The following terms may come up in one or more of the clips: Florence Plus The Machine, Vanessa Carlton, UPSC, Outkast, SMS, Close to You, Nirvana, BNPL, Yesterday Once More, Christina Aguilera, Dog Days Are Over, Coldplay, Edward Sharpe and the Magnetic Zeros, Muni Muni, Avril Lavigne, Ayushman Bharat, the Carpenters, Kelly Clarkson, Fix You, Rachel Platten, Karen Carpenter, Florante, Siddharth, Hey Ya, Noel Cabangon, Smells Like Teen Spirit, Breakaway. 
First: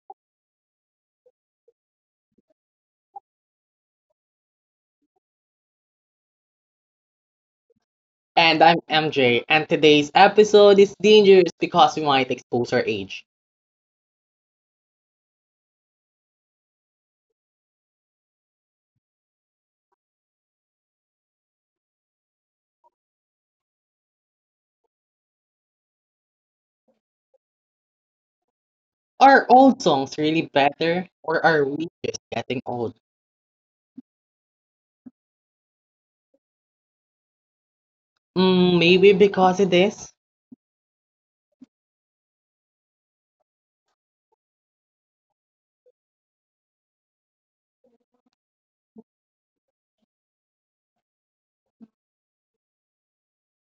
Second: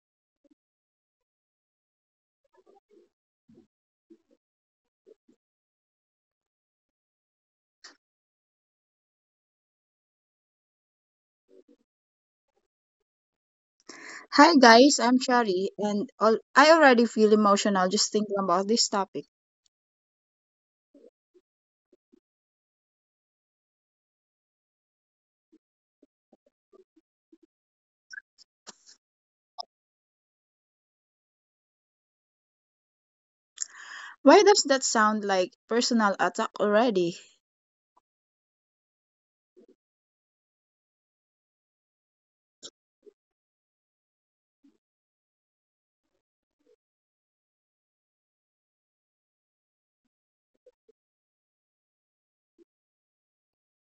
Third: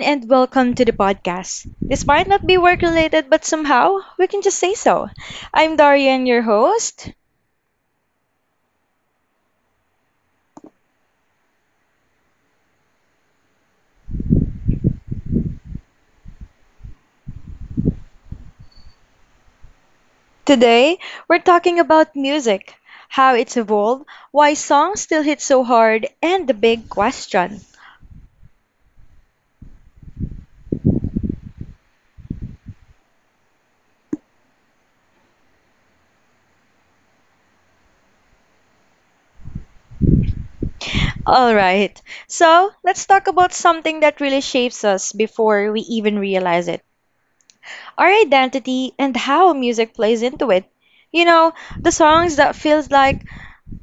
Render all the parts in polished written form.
and welcome to the podcast. This might not be work related, but somehow we can just say so. I'm Darian, your host. And I'm MJ, and today's episode is dangerous because we might expose our age. Hi guys, I'm Chari, and I already feel emotional just thinking about this topic. Today, we're talking about music, how it's evolved, why songs still hit so hard, and the big question. Are old songs really better, or are we just getting old? Why does that sound like personal attack already? Maybe because it is? Alright, so let's talk about something that really shapes us before we even realize it: our identity and how music plays into it. You know, the songs that feels like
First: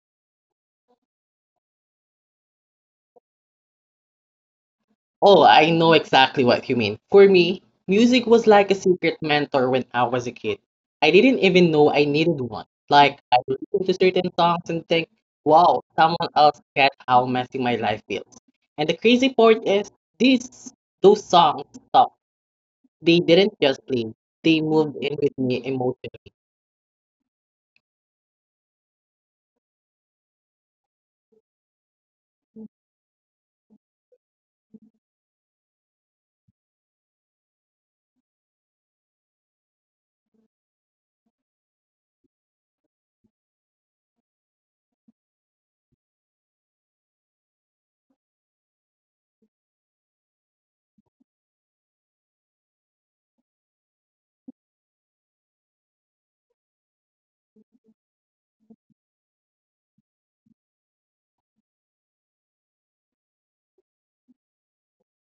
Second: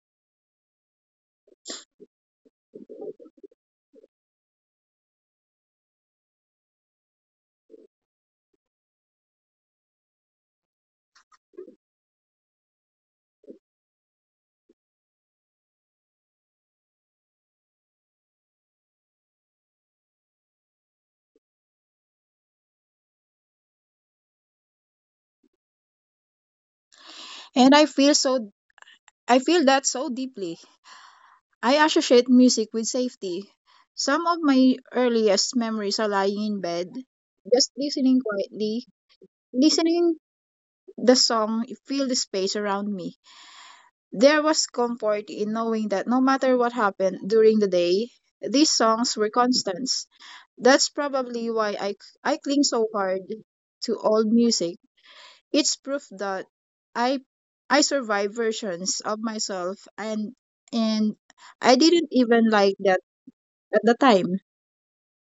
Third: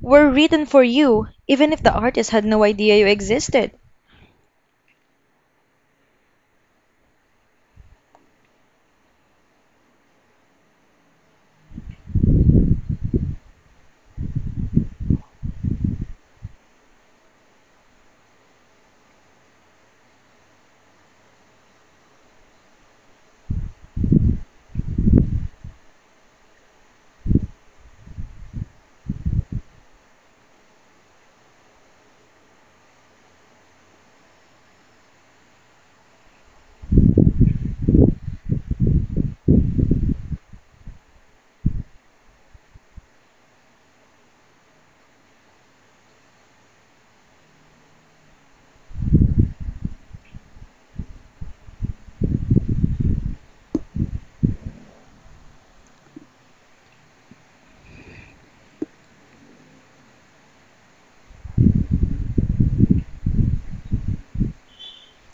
were written for you, even if the artist had no idea you existed. Oh, I know exactly what you mean. For me, music was like a secret mentor when I was a kid. I didn't even know I needed one. Like, I would listen to certain songs and think, wow, someone else gets how messy my life feels. And the crazy part is, these those songs They didn't just play, they moved in with me emotionally. And I feel so I feel that so deeply. I associate music with safety. Some of my earliest memories are lying in bed, just listening quietly, listening the song, feel the space around me. There was comfort in knowing that no matter what happened during the day, these songs were constants. That's probably why I cling so hard to old music. It's proof that I I survived versions of myself and I didn't even like that at the time.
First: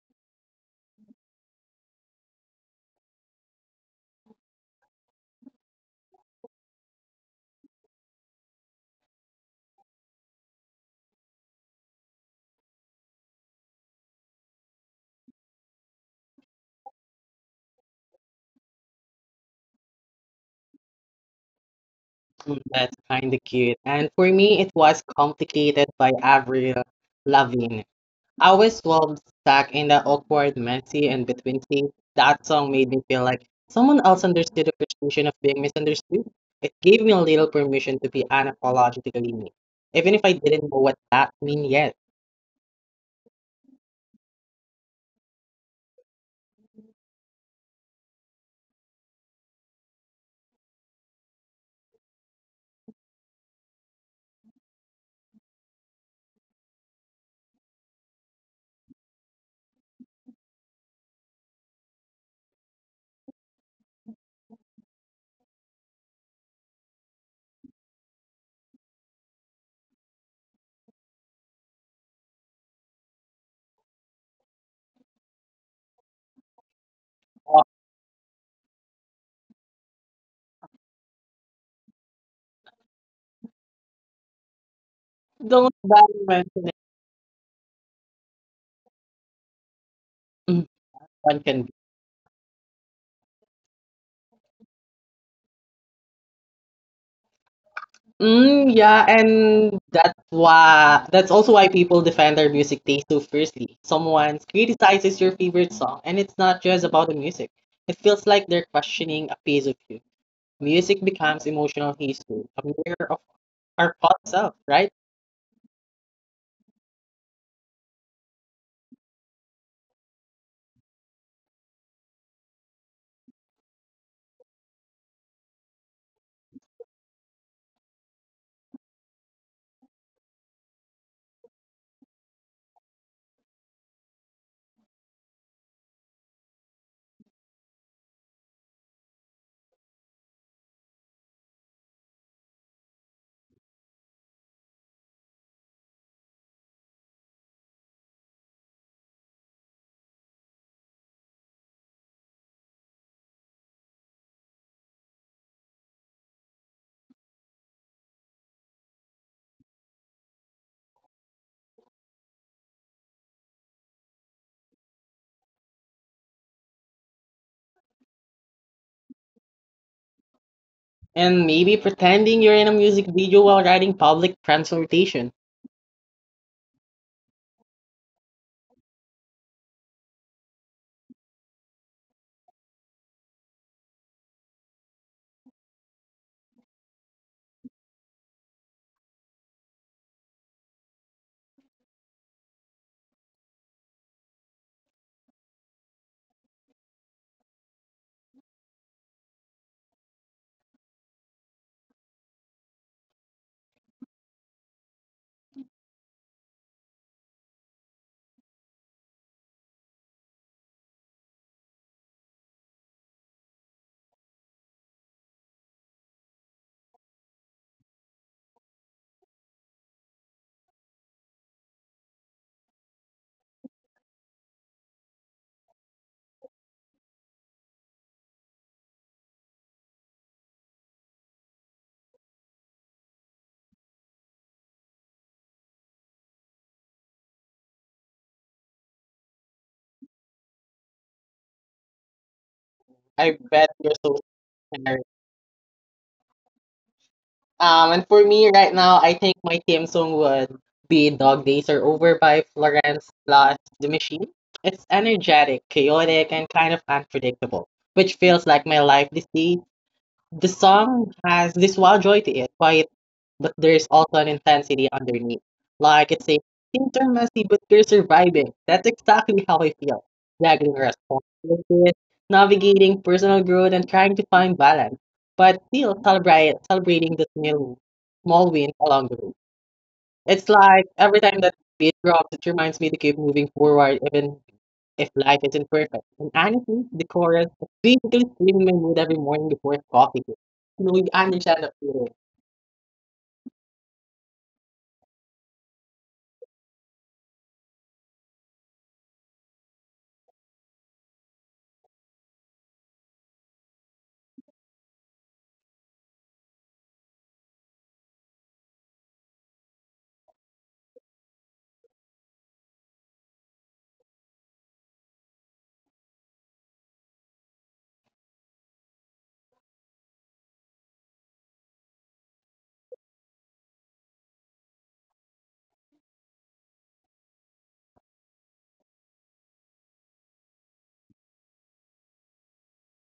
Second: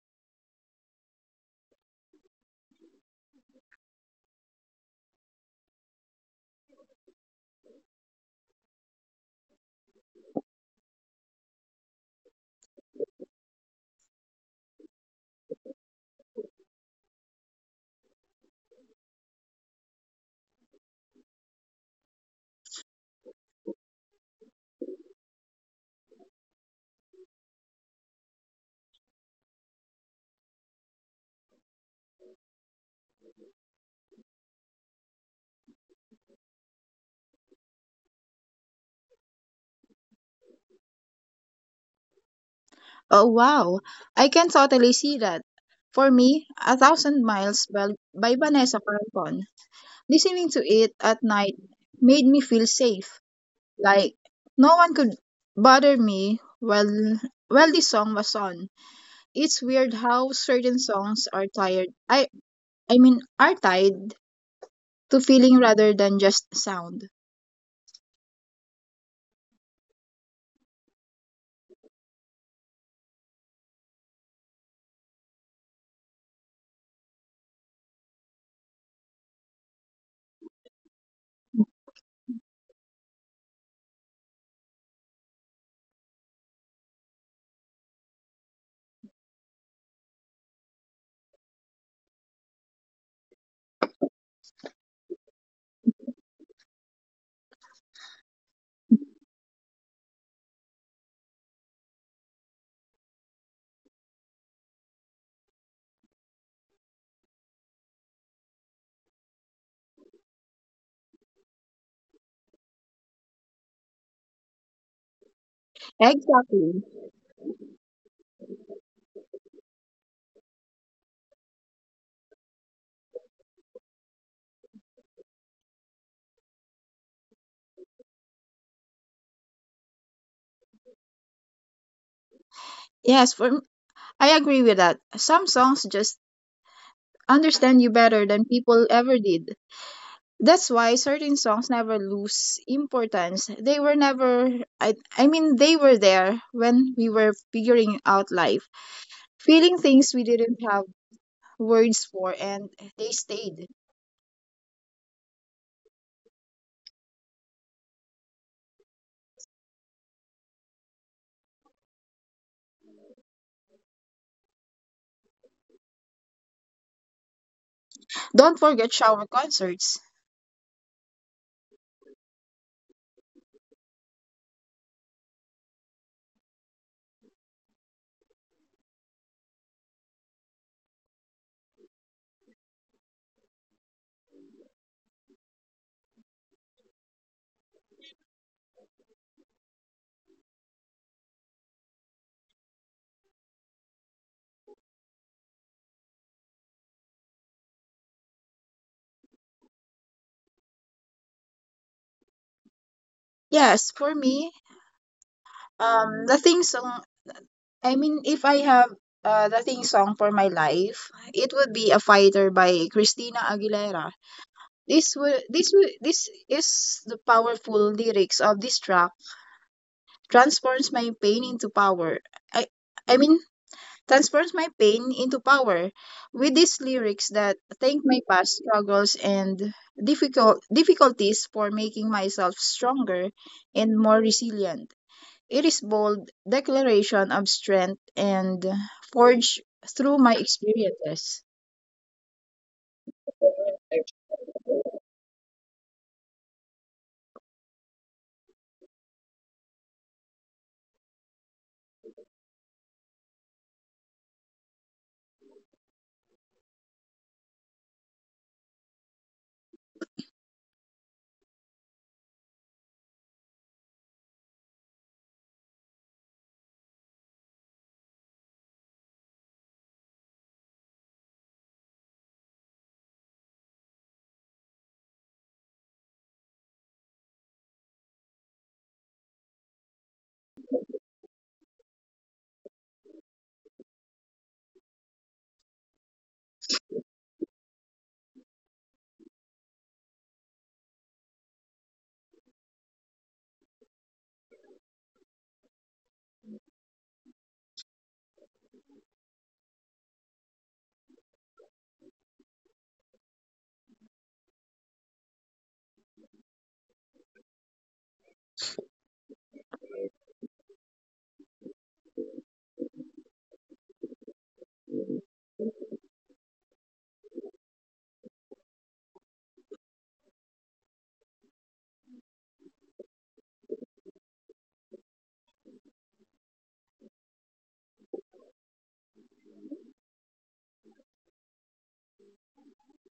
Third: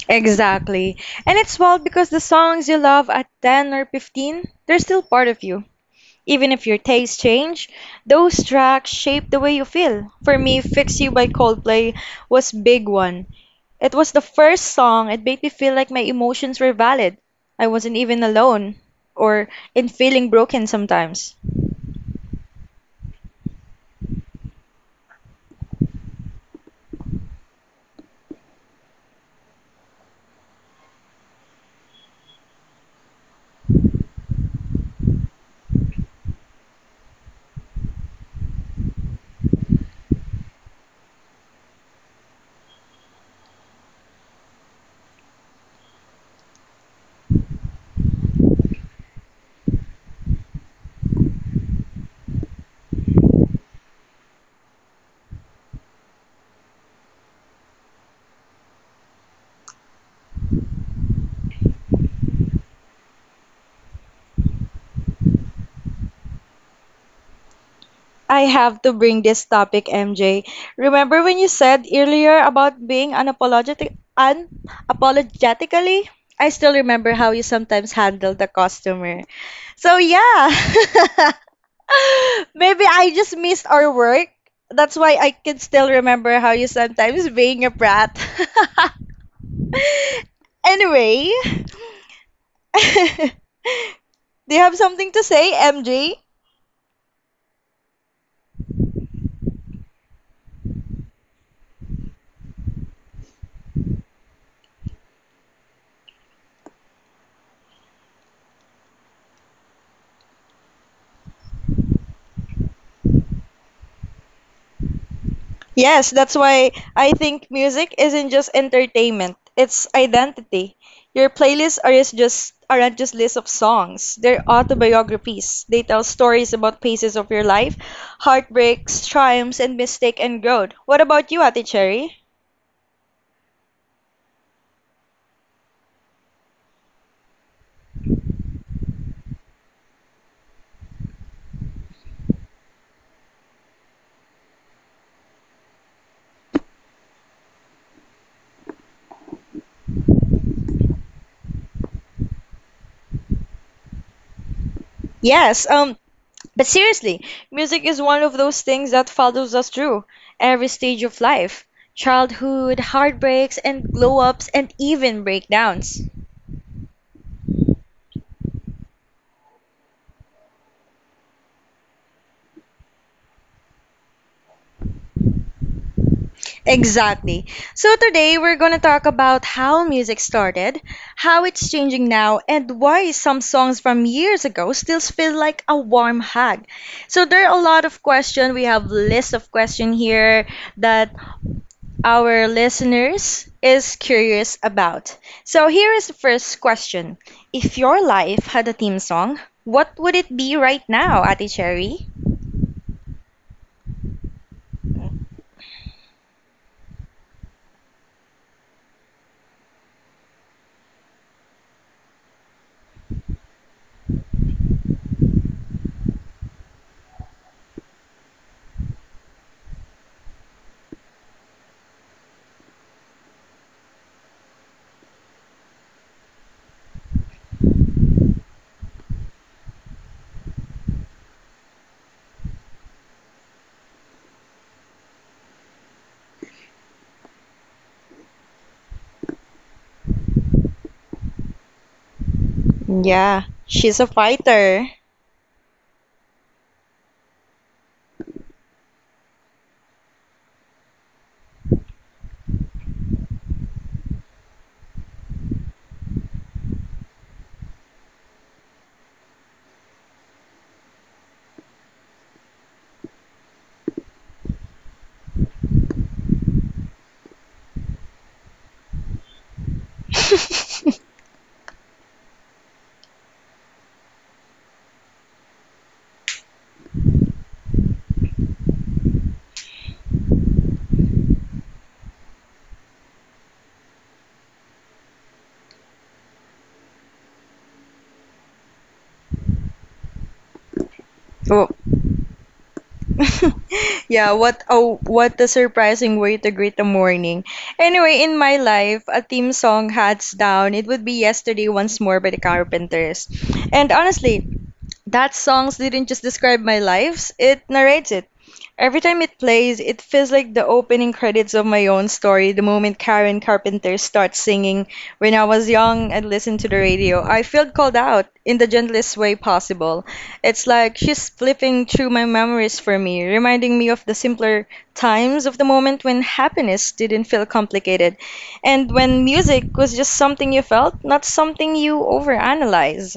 Exactly. And it's wild because the songs you love at 10 or 15, they're still part of you. Even if your tastes change, those tracks shape the way you feel. For me, Fix You by Coldplay was big one. It was the first song it made me feel like my emotions were valid. I wasn't even alone or in feeling broken sometimes. That's kind of cute. And for me, it was complicated by Avril Lavigne. I was well stuck in the awkward, messy, and between scenes. That song made me feel like someone else understood the frustration of being misunderstood. It gave me a little permission to be unapologetically me, even if I didn't know what that mean yet. Oh wow, I can totally see that. For me, A Thousand Miles by Vanessa Carlton. Listening to it at night made me feel safe. Like no one could bother me while the song was on. It's weird how certain songs are tired. I mean are tied to feeling rather than just sound. I have to bring this topic, MJ. Remember when you said earlier about being unapologetically? I still remember how you Oh, sometimes handle the customer. So yeah, maybe I just missed our work. That's why I can don't still remember bad how you man. sometimes being a brat. Anyway, One can do you have something to say, MJ? Yeah, and that's also why people defend their music taste so fiercely. Someone criticizes your favorite song, and it's not just about the music. It feels like they're questioning a piece of you. Music becomes emotional history, a mirror of our past self, right? Yes, that's why Exactly. I think music isn't just entertainment, it's identity. Your playlists aren't just lists of songs. They're autobiographies. They tell stories about phases of your life, heartbreaks, triumphs, and mistake and growth. What about you, Ate Cherry? Yes, for m- I agree with that. Some songs just understand you better than people ever did. That's why certain songs never lose importance. They were never I I mean They were there when we were figuring out life, feeling things we didn't have words for, and they stayed. Yes, but seriously, music is one of those things that follows us through every stage of life. Childhood, heartbreaks, and glow ups, and even breakdowns. Don't forget shower concerts. And maybe pretending you're in a music video while riding public transportation. Exactly. So today we're going to talk about how music started, how it's changing now, and why some songs from years ago still feel like a warm hug. So there are a lot of questions. We have list of questions here that our listeners is curious about. So here is the first question. If your life had a theme song, what would it be right now, Ate Cherry? Yes, for me, the thing song. I mean, if I have the thing song for my life, it would be "A Fighter" by Christina Aguilera. This is the powerful lyrics of this track transforms my pain into power. I, I mean, transforms my pain into power. With these lyrics that thank my past struggles and difficulties for making myself stronger and more resilient. It is bold declaration of strength and forged through my experiences. Yeah, I bet she's you're a so. fighter. And for me right now, I think my theme song would be Dog Days Are Over by Florence Plus The Machine. It's energetic, chaotic, and kind of unpredictable, which feels like my life this day. The song has this wild joy to it, quiet but there's also an intensity underneath. Like it's a things are messy, but you're surviving. That's exactly how I feel. Juggling responsibilities, navigating personal growth, and trying to find balance, but still celebrating the small wins along the way. It's like every time that beat drops, it reminds me to keep moving forward, even if life isn't perfect. And honestly, the chorus is basically stealing my mood every morning before coffee. You know, you Oh, understand that feeling. Yeah, what a surprising way to greet the morning. Anyway, in my life, a theme song hands down, it would be Yesterday Once More by the Carpenters. And honestly, that songs didn't just describe my lives, it narrates it. Every time it plays, it feels like the opening credits of my own story. The moment Karen Carpenter starts singing, when I was young and listened to the radio, I felt called out in the gentlest way possible. It's like she's flipping through my memories for me, reminding me of the simpler times of the moment when happiness didn't feel complicated and when music was just something you felt, not something you overanalyze.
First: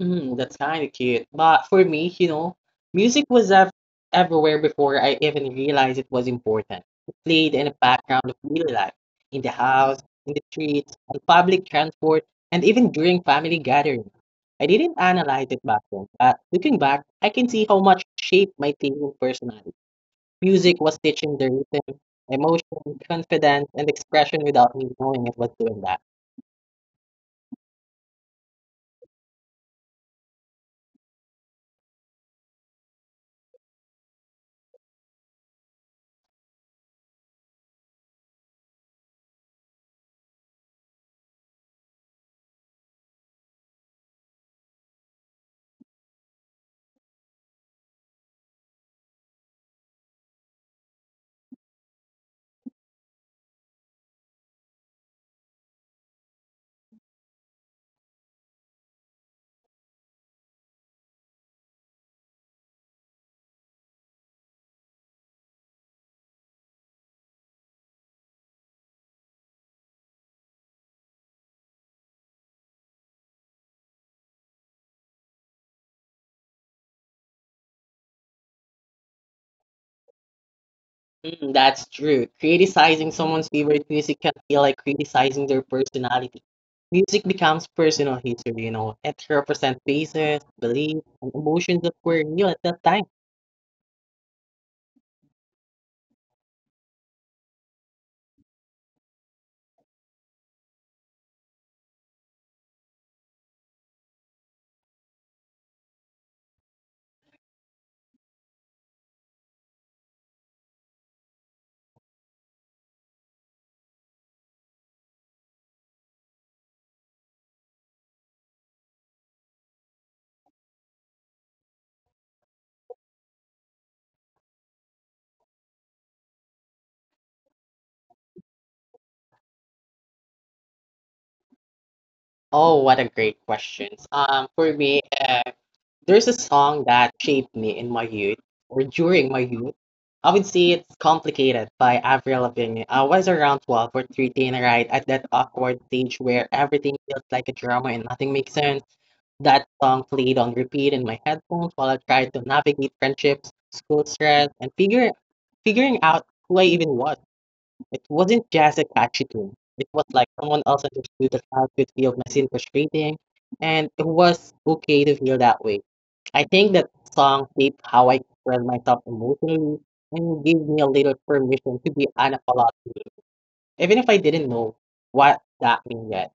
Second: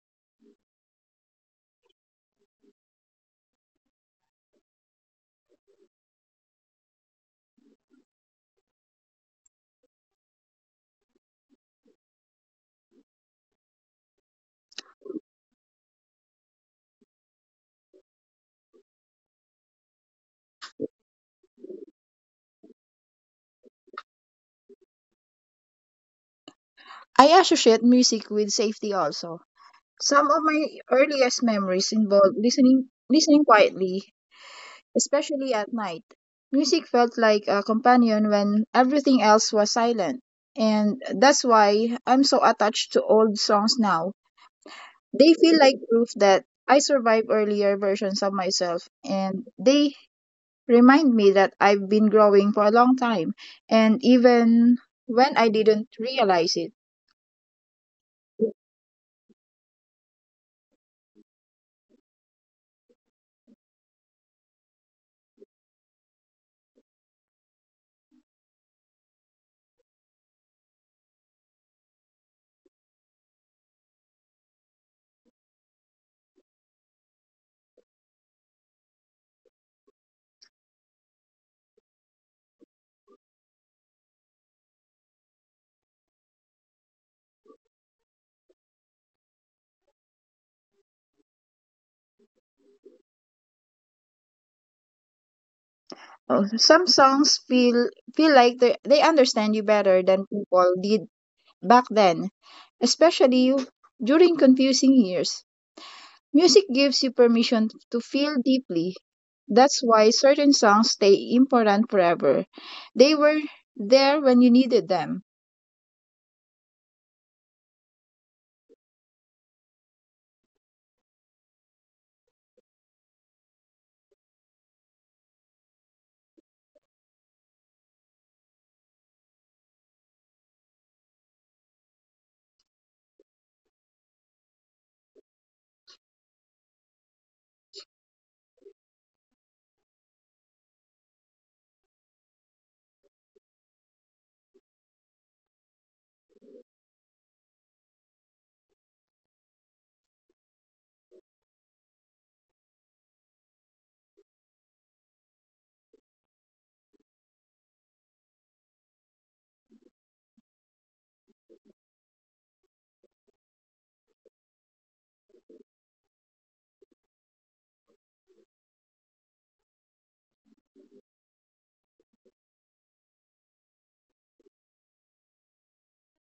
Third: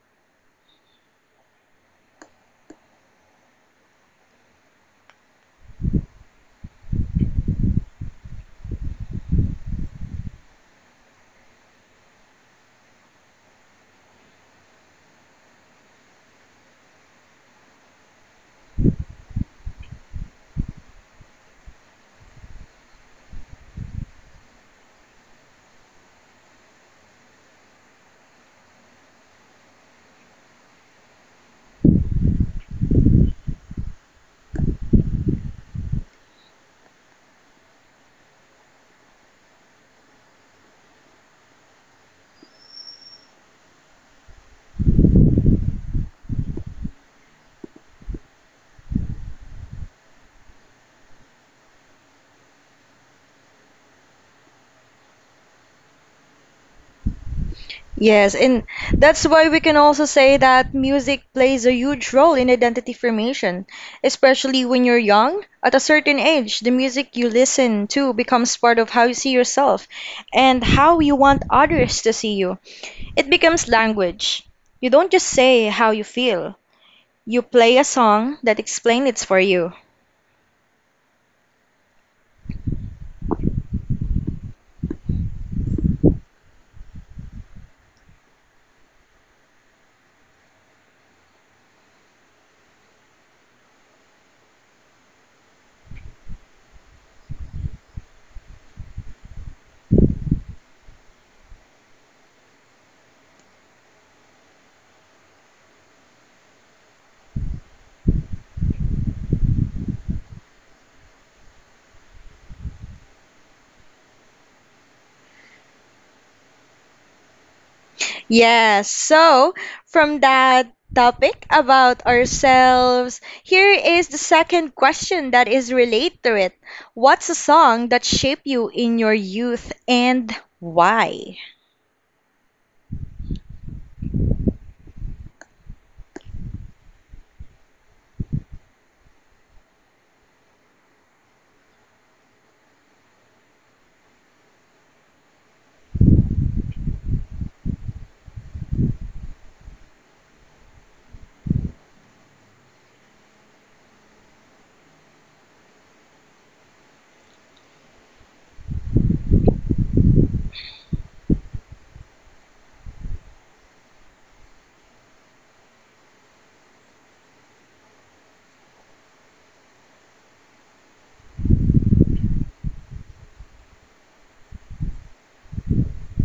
That's kind of cute. But for me, music was everywhere before I even realized it was important. It played in the background of daily life, in the house, in the streets, on public transport, and even during family gatherings. I didn't analyze it back then, but looking back, I can see how much it shaped my thinking personality. Music was teaching the rhythm, emotion, confidence, and expression without me knowing it was doing that. I associate music with safety also. Some of my earliest memories involve listening quietly especially at night. Music felt like a companion when everything else was silent, and that's why I'm so attached to old songs now. They feel like proof that I survived earlier versions of myself, and they remind me that I've been growing for a long time, and even when I didn't realize it. Yes, and that's why we can also say that music plays a huge role in identity formation, especially when you're young. At a certain age, the music you listen to becomes part of how you see yourself and how you want others to see you. It becomes language. You don't just say how you feel, you play a song that explains it for you. That's true. Criticizing someone's favorite music can feel like criticizing their personality. Music becomes personal history, you know. It represents faces, beliefs, and emotions that were new at that time. Some songs feel like they understand you better than people did back then, especially during confusing years. Music gives you permission to feel deeply. That's why certain songs stay important forever. They were there when you needed them. Yes. So, from that topic about ourselves, here is the second question that is related to it. What's a song that shaped you in your youth and why? Oh, what a great question. For me, there's a song that shaped me in my youth or during my youth. I would say it's complicated by Avril Lavigne. I was around 12 or 13, right, at that awkward stage where everything feels like a drama and nothing makes sense. That song played on repeat in my headphones while I tried to navigate friendships, school stress, and figuring out who I even was. It wasn't just a catchy tune. It was like someone else understood the childhood feel of my and frustrating, and it was okay to feel that way. I think that song shaped how I expressed myself emotionally and gave me a little permission to be unapologetic, even if I didn't know what that meant yet.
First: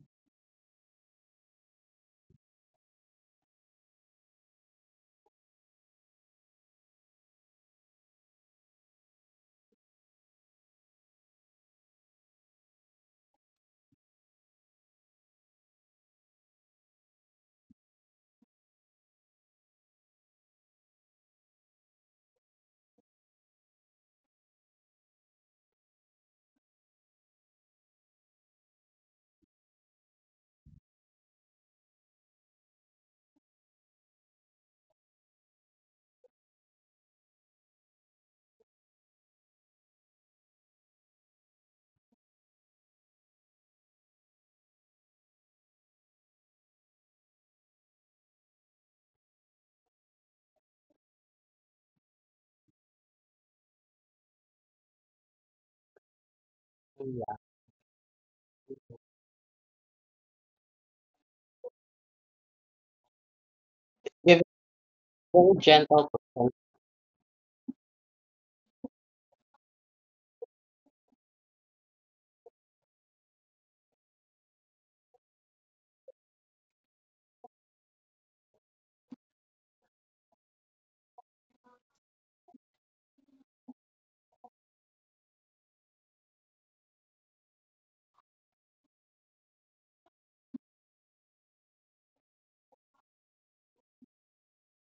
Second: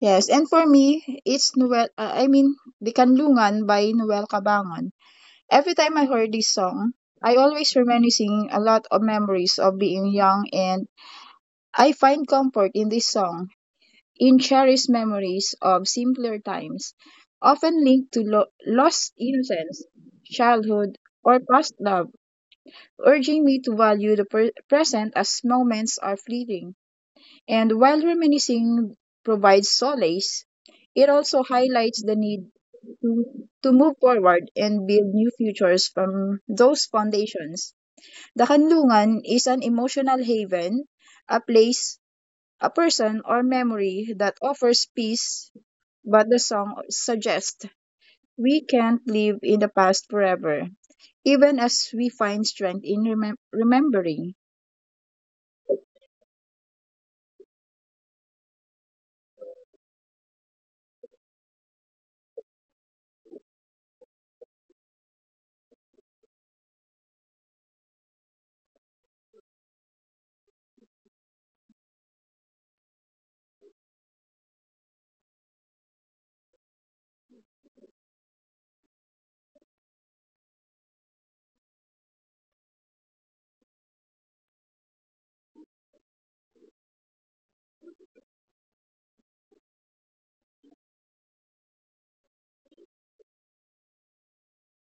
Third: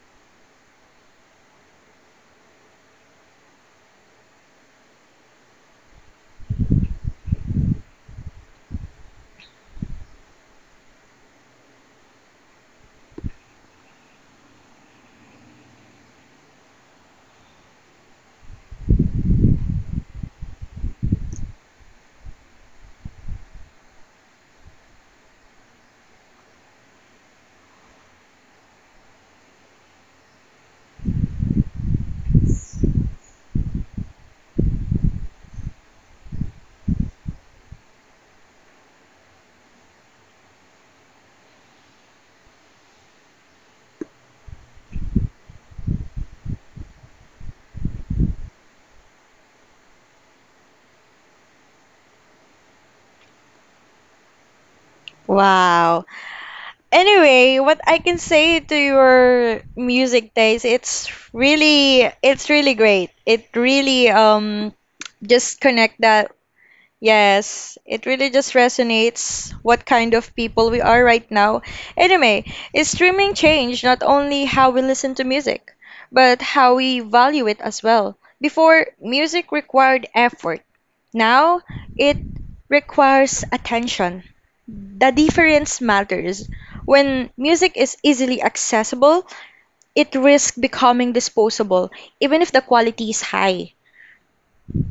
Yes, and for me, it's Dikanlungan by Noel Cabangon. Every time I heard this song, I always reminiscing a lot of memories of being young and I find comfort in this song, in cherished memories of simpler times, often linked to lost innocence, childhood, or past love. Urging me to value the present as moments are fleeting. And while reminiscing provides solace, it also highlights the need to, to move forward and build new futures from those foundations. The Kanlungan is an emotional haven, a place, a person, or memory that offers peace, but the song suggests we can't live in the past forever, even as we find strength in remembering. Wow. Yeah. Anyway, what I can say to your music taste, it's really great. It really With very just connect gentle. that. Yes, it really just resonates what kind of people we are right now. Anyway, is streaming changed not only how we listen to music, but how we value it as well. Before, music required effort. Now, it requires attention. The difference matters. When music is easily accessible, it risks becoming disposable, even if the quality is high.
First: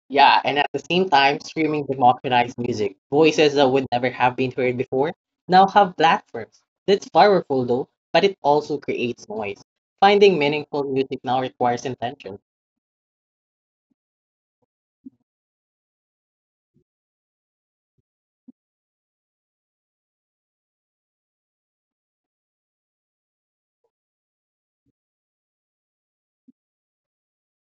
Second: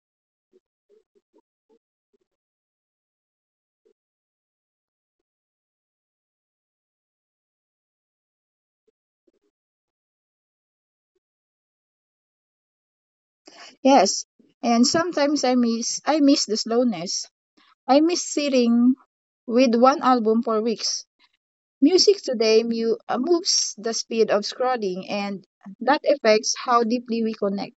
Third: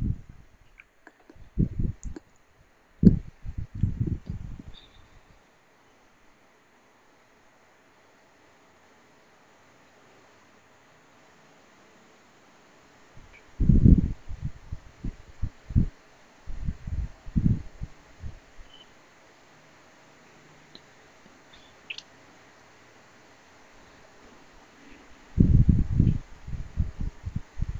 Yeah, and at the same time, streaming democratized music. Voices that would never have been heard before now have platforms. That's powerful though, but it also creates noise. Finding meaningful music now requires intention. Yes, and sometimes I miss the slowness. I miss sitting with one album for weeks. Music today moves the speed of scrolling, and that affects how deeply we connect.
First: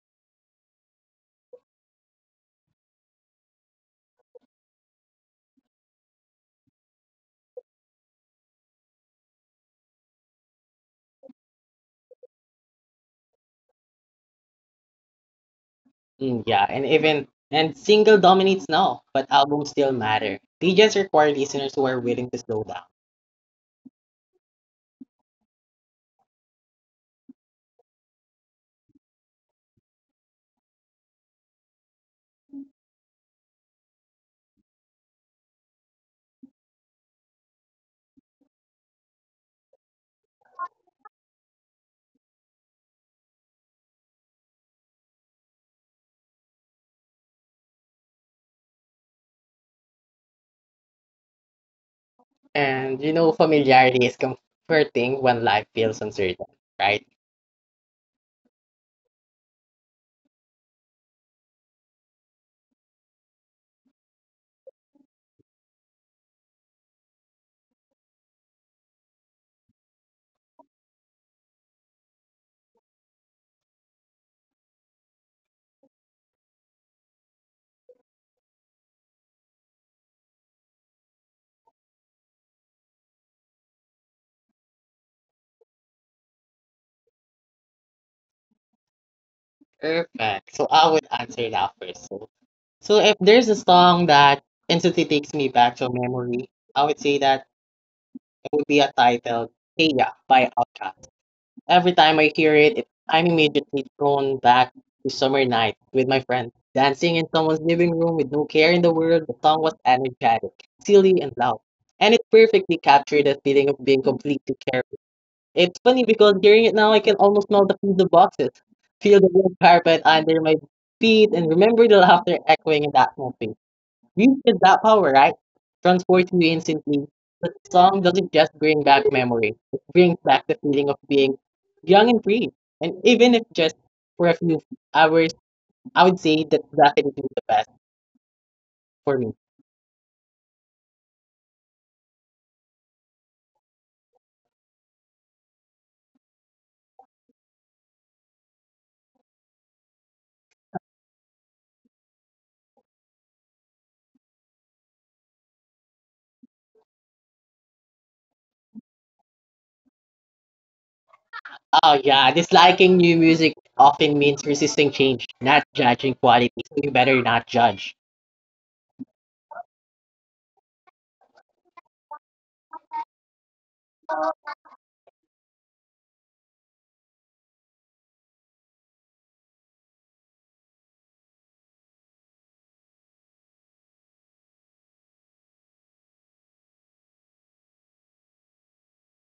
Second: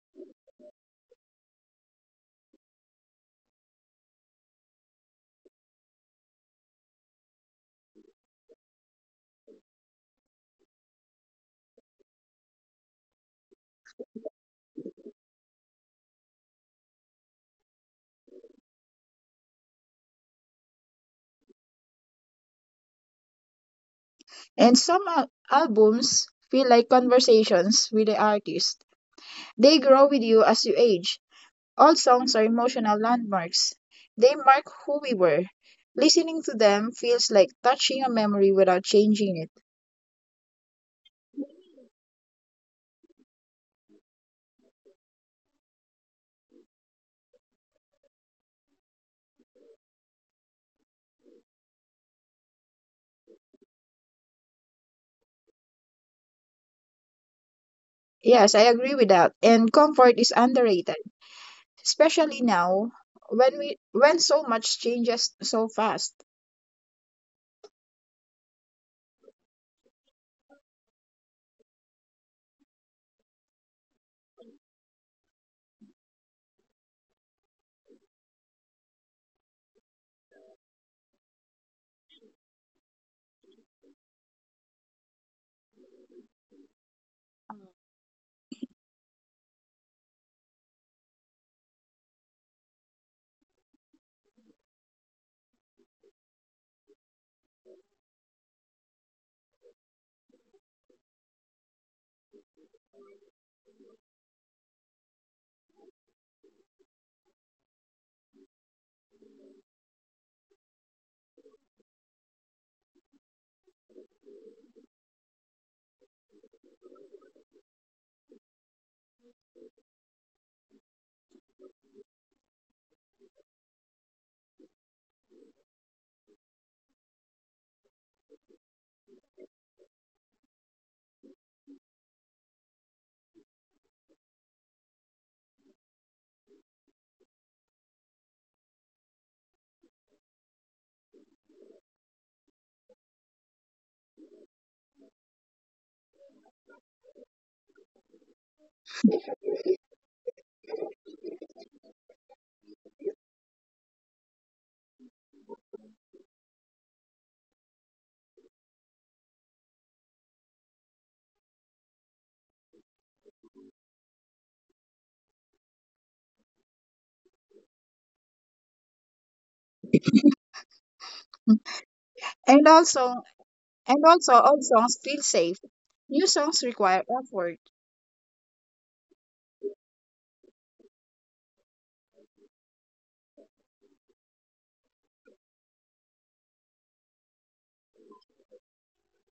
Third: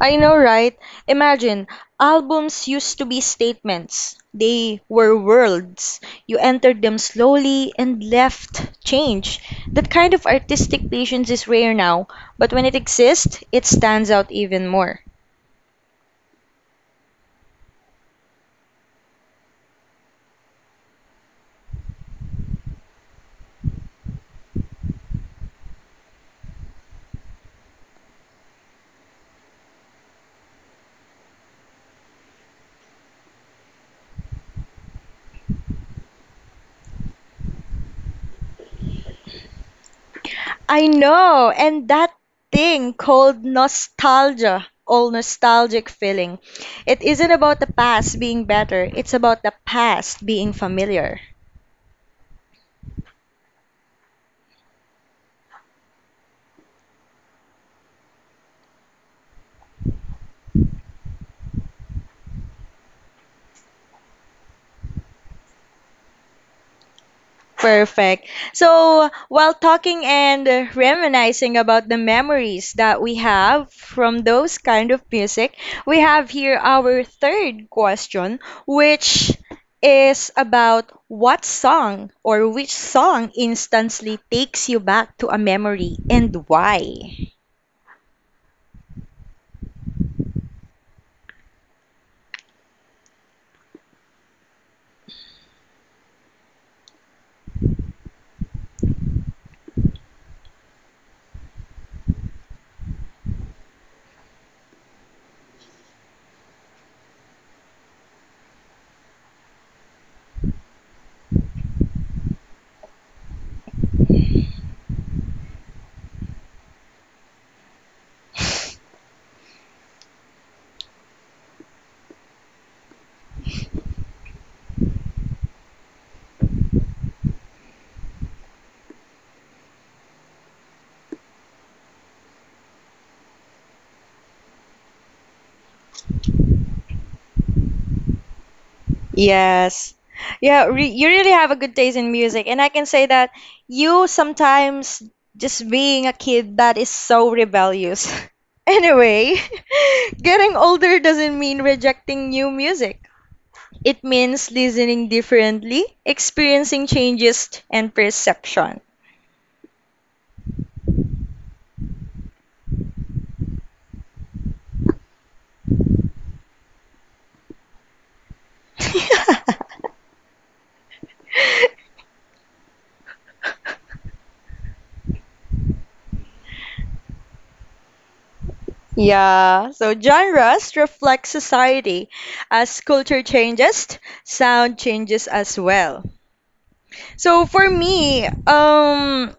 I know, right? Imagine, albums used to be statements. They were worlds. You entered them slowly and left change. That kind of artistic patience is rare now, but when it exists, it stands out even more. Yeah, and single dominates now, but albums still matter. They just require listeners who are willing to slow down. And some albums feel like conversations with the artist. They grow with you as you age. All songs are emotional landmarks. They mark who we were. Listening to them feels like touching a memory without changing it. I know, and that thing called nostalgia all nostalgic feeling. It isn't about the past being better, it's about the past being familiar. And you know, familiarity is comforting when life feels uncertain, right? Yes, I agree with that. And comfort is underrated, especially now when so much changes so fast. Perfect. So, while talking and reminiscing about the memories that we have from those kind of music, we have here our third question, which is about what song or which song instantly takes you back to a memory and why? Perfect. So I would answer that first. So, so if there's a song that instantly takes me back to a memory, I would say that it would be a title Hey Ya by Outkast. Every time I hear it, I'm immediately thrown back to summer night with my friends, dancing in someone's living room with no care in the world. The song was energetic, silly, and loud, and it perfectly captured the feeling of being completely carefree. It's funny because hearing it now, I can almost smell the pizza boxes, feel the wood carpet under my feet, and remember the laughter echoing in the atmosphere. Music is that power, right? Transports you instantly. But the song doesn't just bring back memory. It brings back the feeling of being young and free. And even if just for a few hours, I would say that definitely the best for me. Yes. Yeah, re you really have a good taste in music. And I can say that you sometimes, just being a kid, that is so rebellious. Anyway, getting older doesn't mean rejecting new music. It means listening differently, experiencing changes, and perception. Oh yeah, disliking new music often means resisting change, not judging quality. So you better not judge. And also and also old songs feel safe. New songs require effort. Yeah, so genres reflect society. As culture changes, sound changes as well. So for me,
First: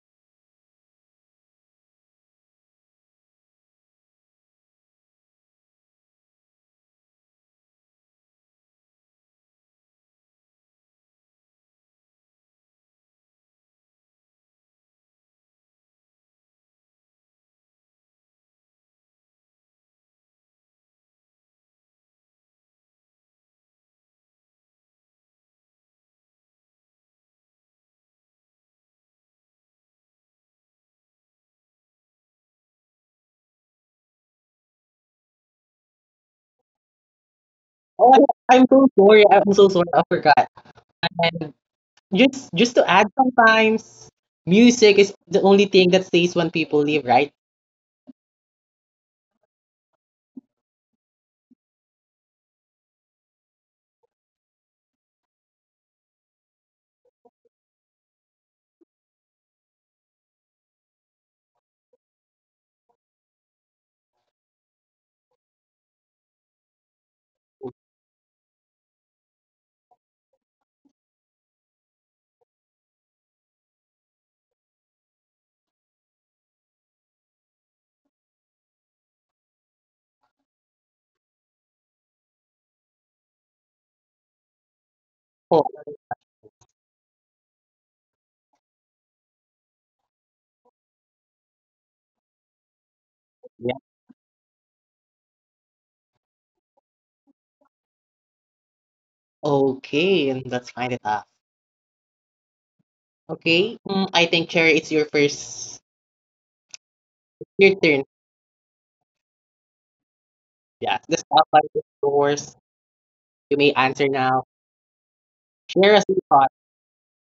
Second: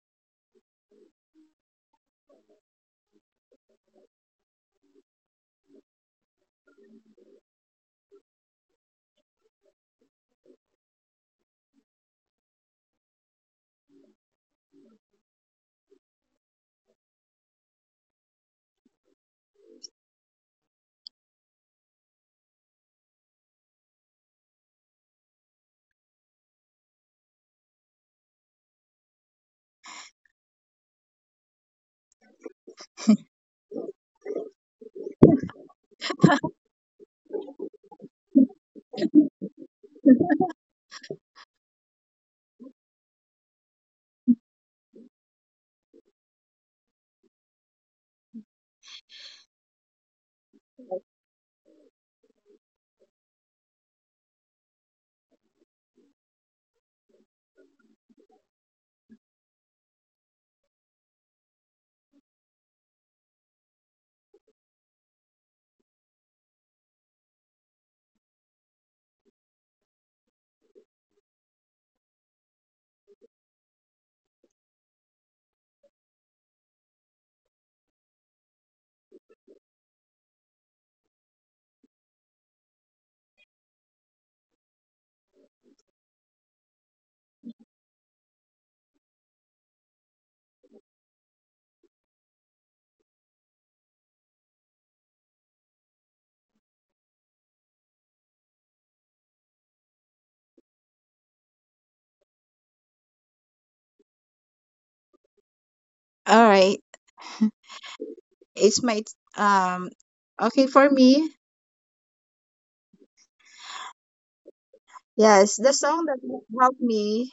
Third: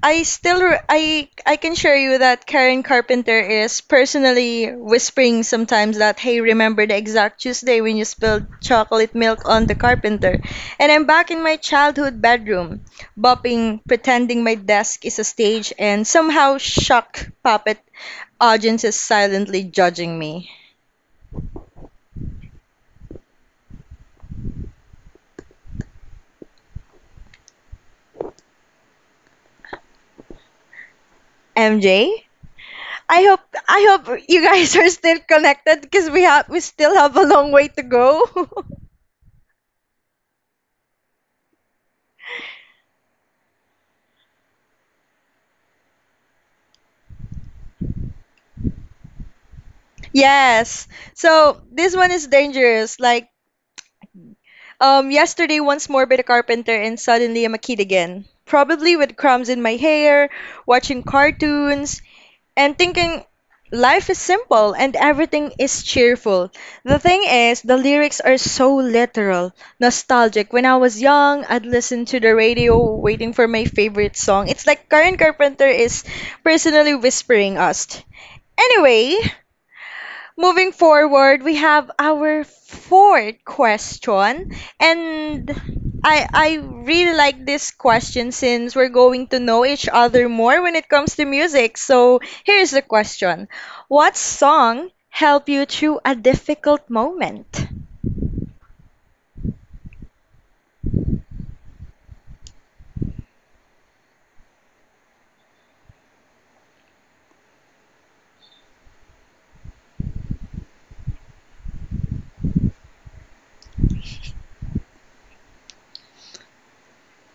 I still re- I can share you that Karen Carpenter is personally whispering sometimes that hey, remember the exact Tuesday when you spilled chocolate milk on the carpenter, and I'm back in my childhood bedroom, bopping, pretending my desk is a stage, and somehow shock puppet audience is silently judging me. MJ, I hope I hope you guys are still connected because we still have a long way to Oh, go. I am so sorry. I'm so sorry. I forgot. And just to add, sometimes music is the only thing that stays when people leave, right? Yes. So this one is dangerous. Like, yesterday once more bit a carpenter and suddenly I'm a kid again. Probably with crumbs in my hair, watching cartoons, and thinking life is simple and everything is cheerful. The thing is, the lyrics are so literal, nostalgic. When I was young, I'd listen to the radio waiting for my favorite song. It's like Karen Carpenter is personally whispering us. Anyway, moving forward, we have our fourth question. And Oh, I really like this question since we're going to know each other more when it comes to music. So here's the question. What song helped you through a difficult moment? okay, and that's kind of tough. Okay, I think Cherry, it's your first, All right, your turn. it's my um okay for Yeah, the me. spotlight is yours. You may answer now. Yes, the Share song us that your thoughts. helped me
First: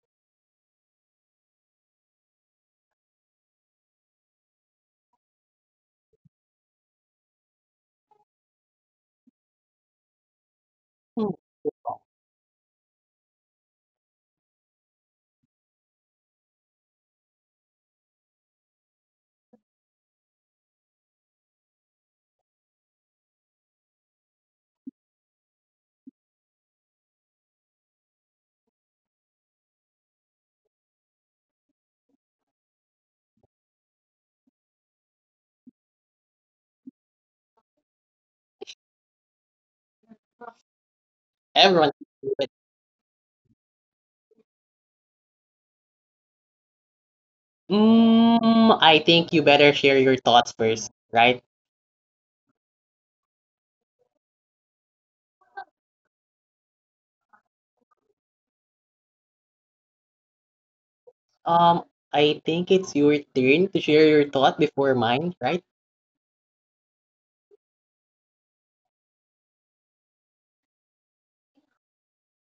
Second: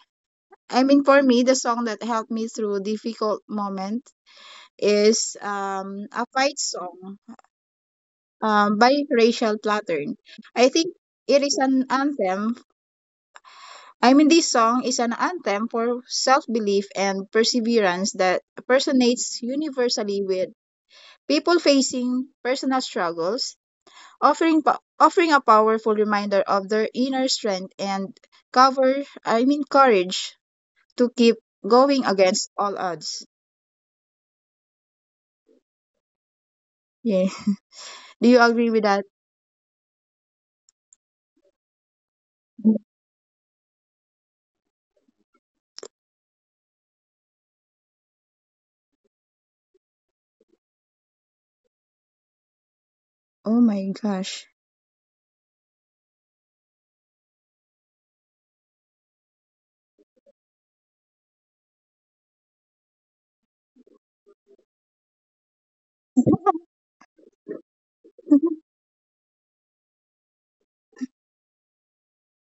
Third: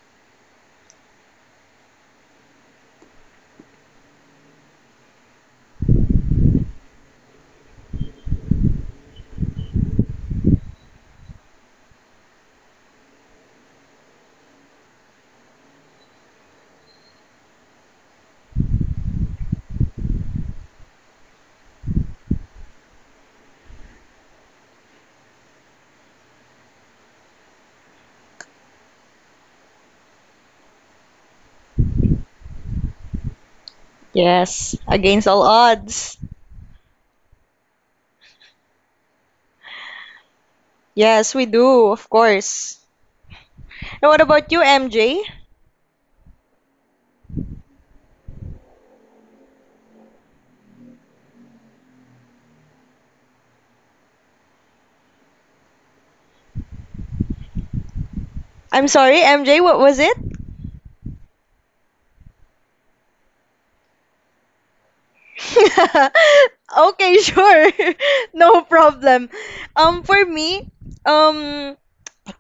I mean, for me, the song that helped me through difficult moment is a fight song by Rachel Platten. I think Hmm, it is an anthem. I mean, this song is an anthem for self-belief and perseverance that resonates universally with people facing personal struggles, offering a powerful reminder of their inner strength and courage to keep going against all odds. Yes, against all odds. Yeah. Do you agree with that? Yes, we do, everyone of can do it. course. And what about you, MJ? I think you better share your thoughts first, right? Oh my gosh. I'm sorry, MJ, what was it? Um, I think it's your turn to share your thought before mine, right? Okay, sure. No problem. For me, um,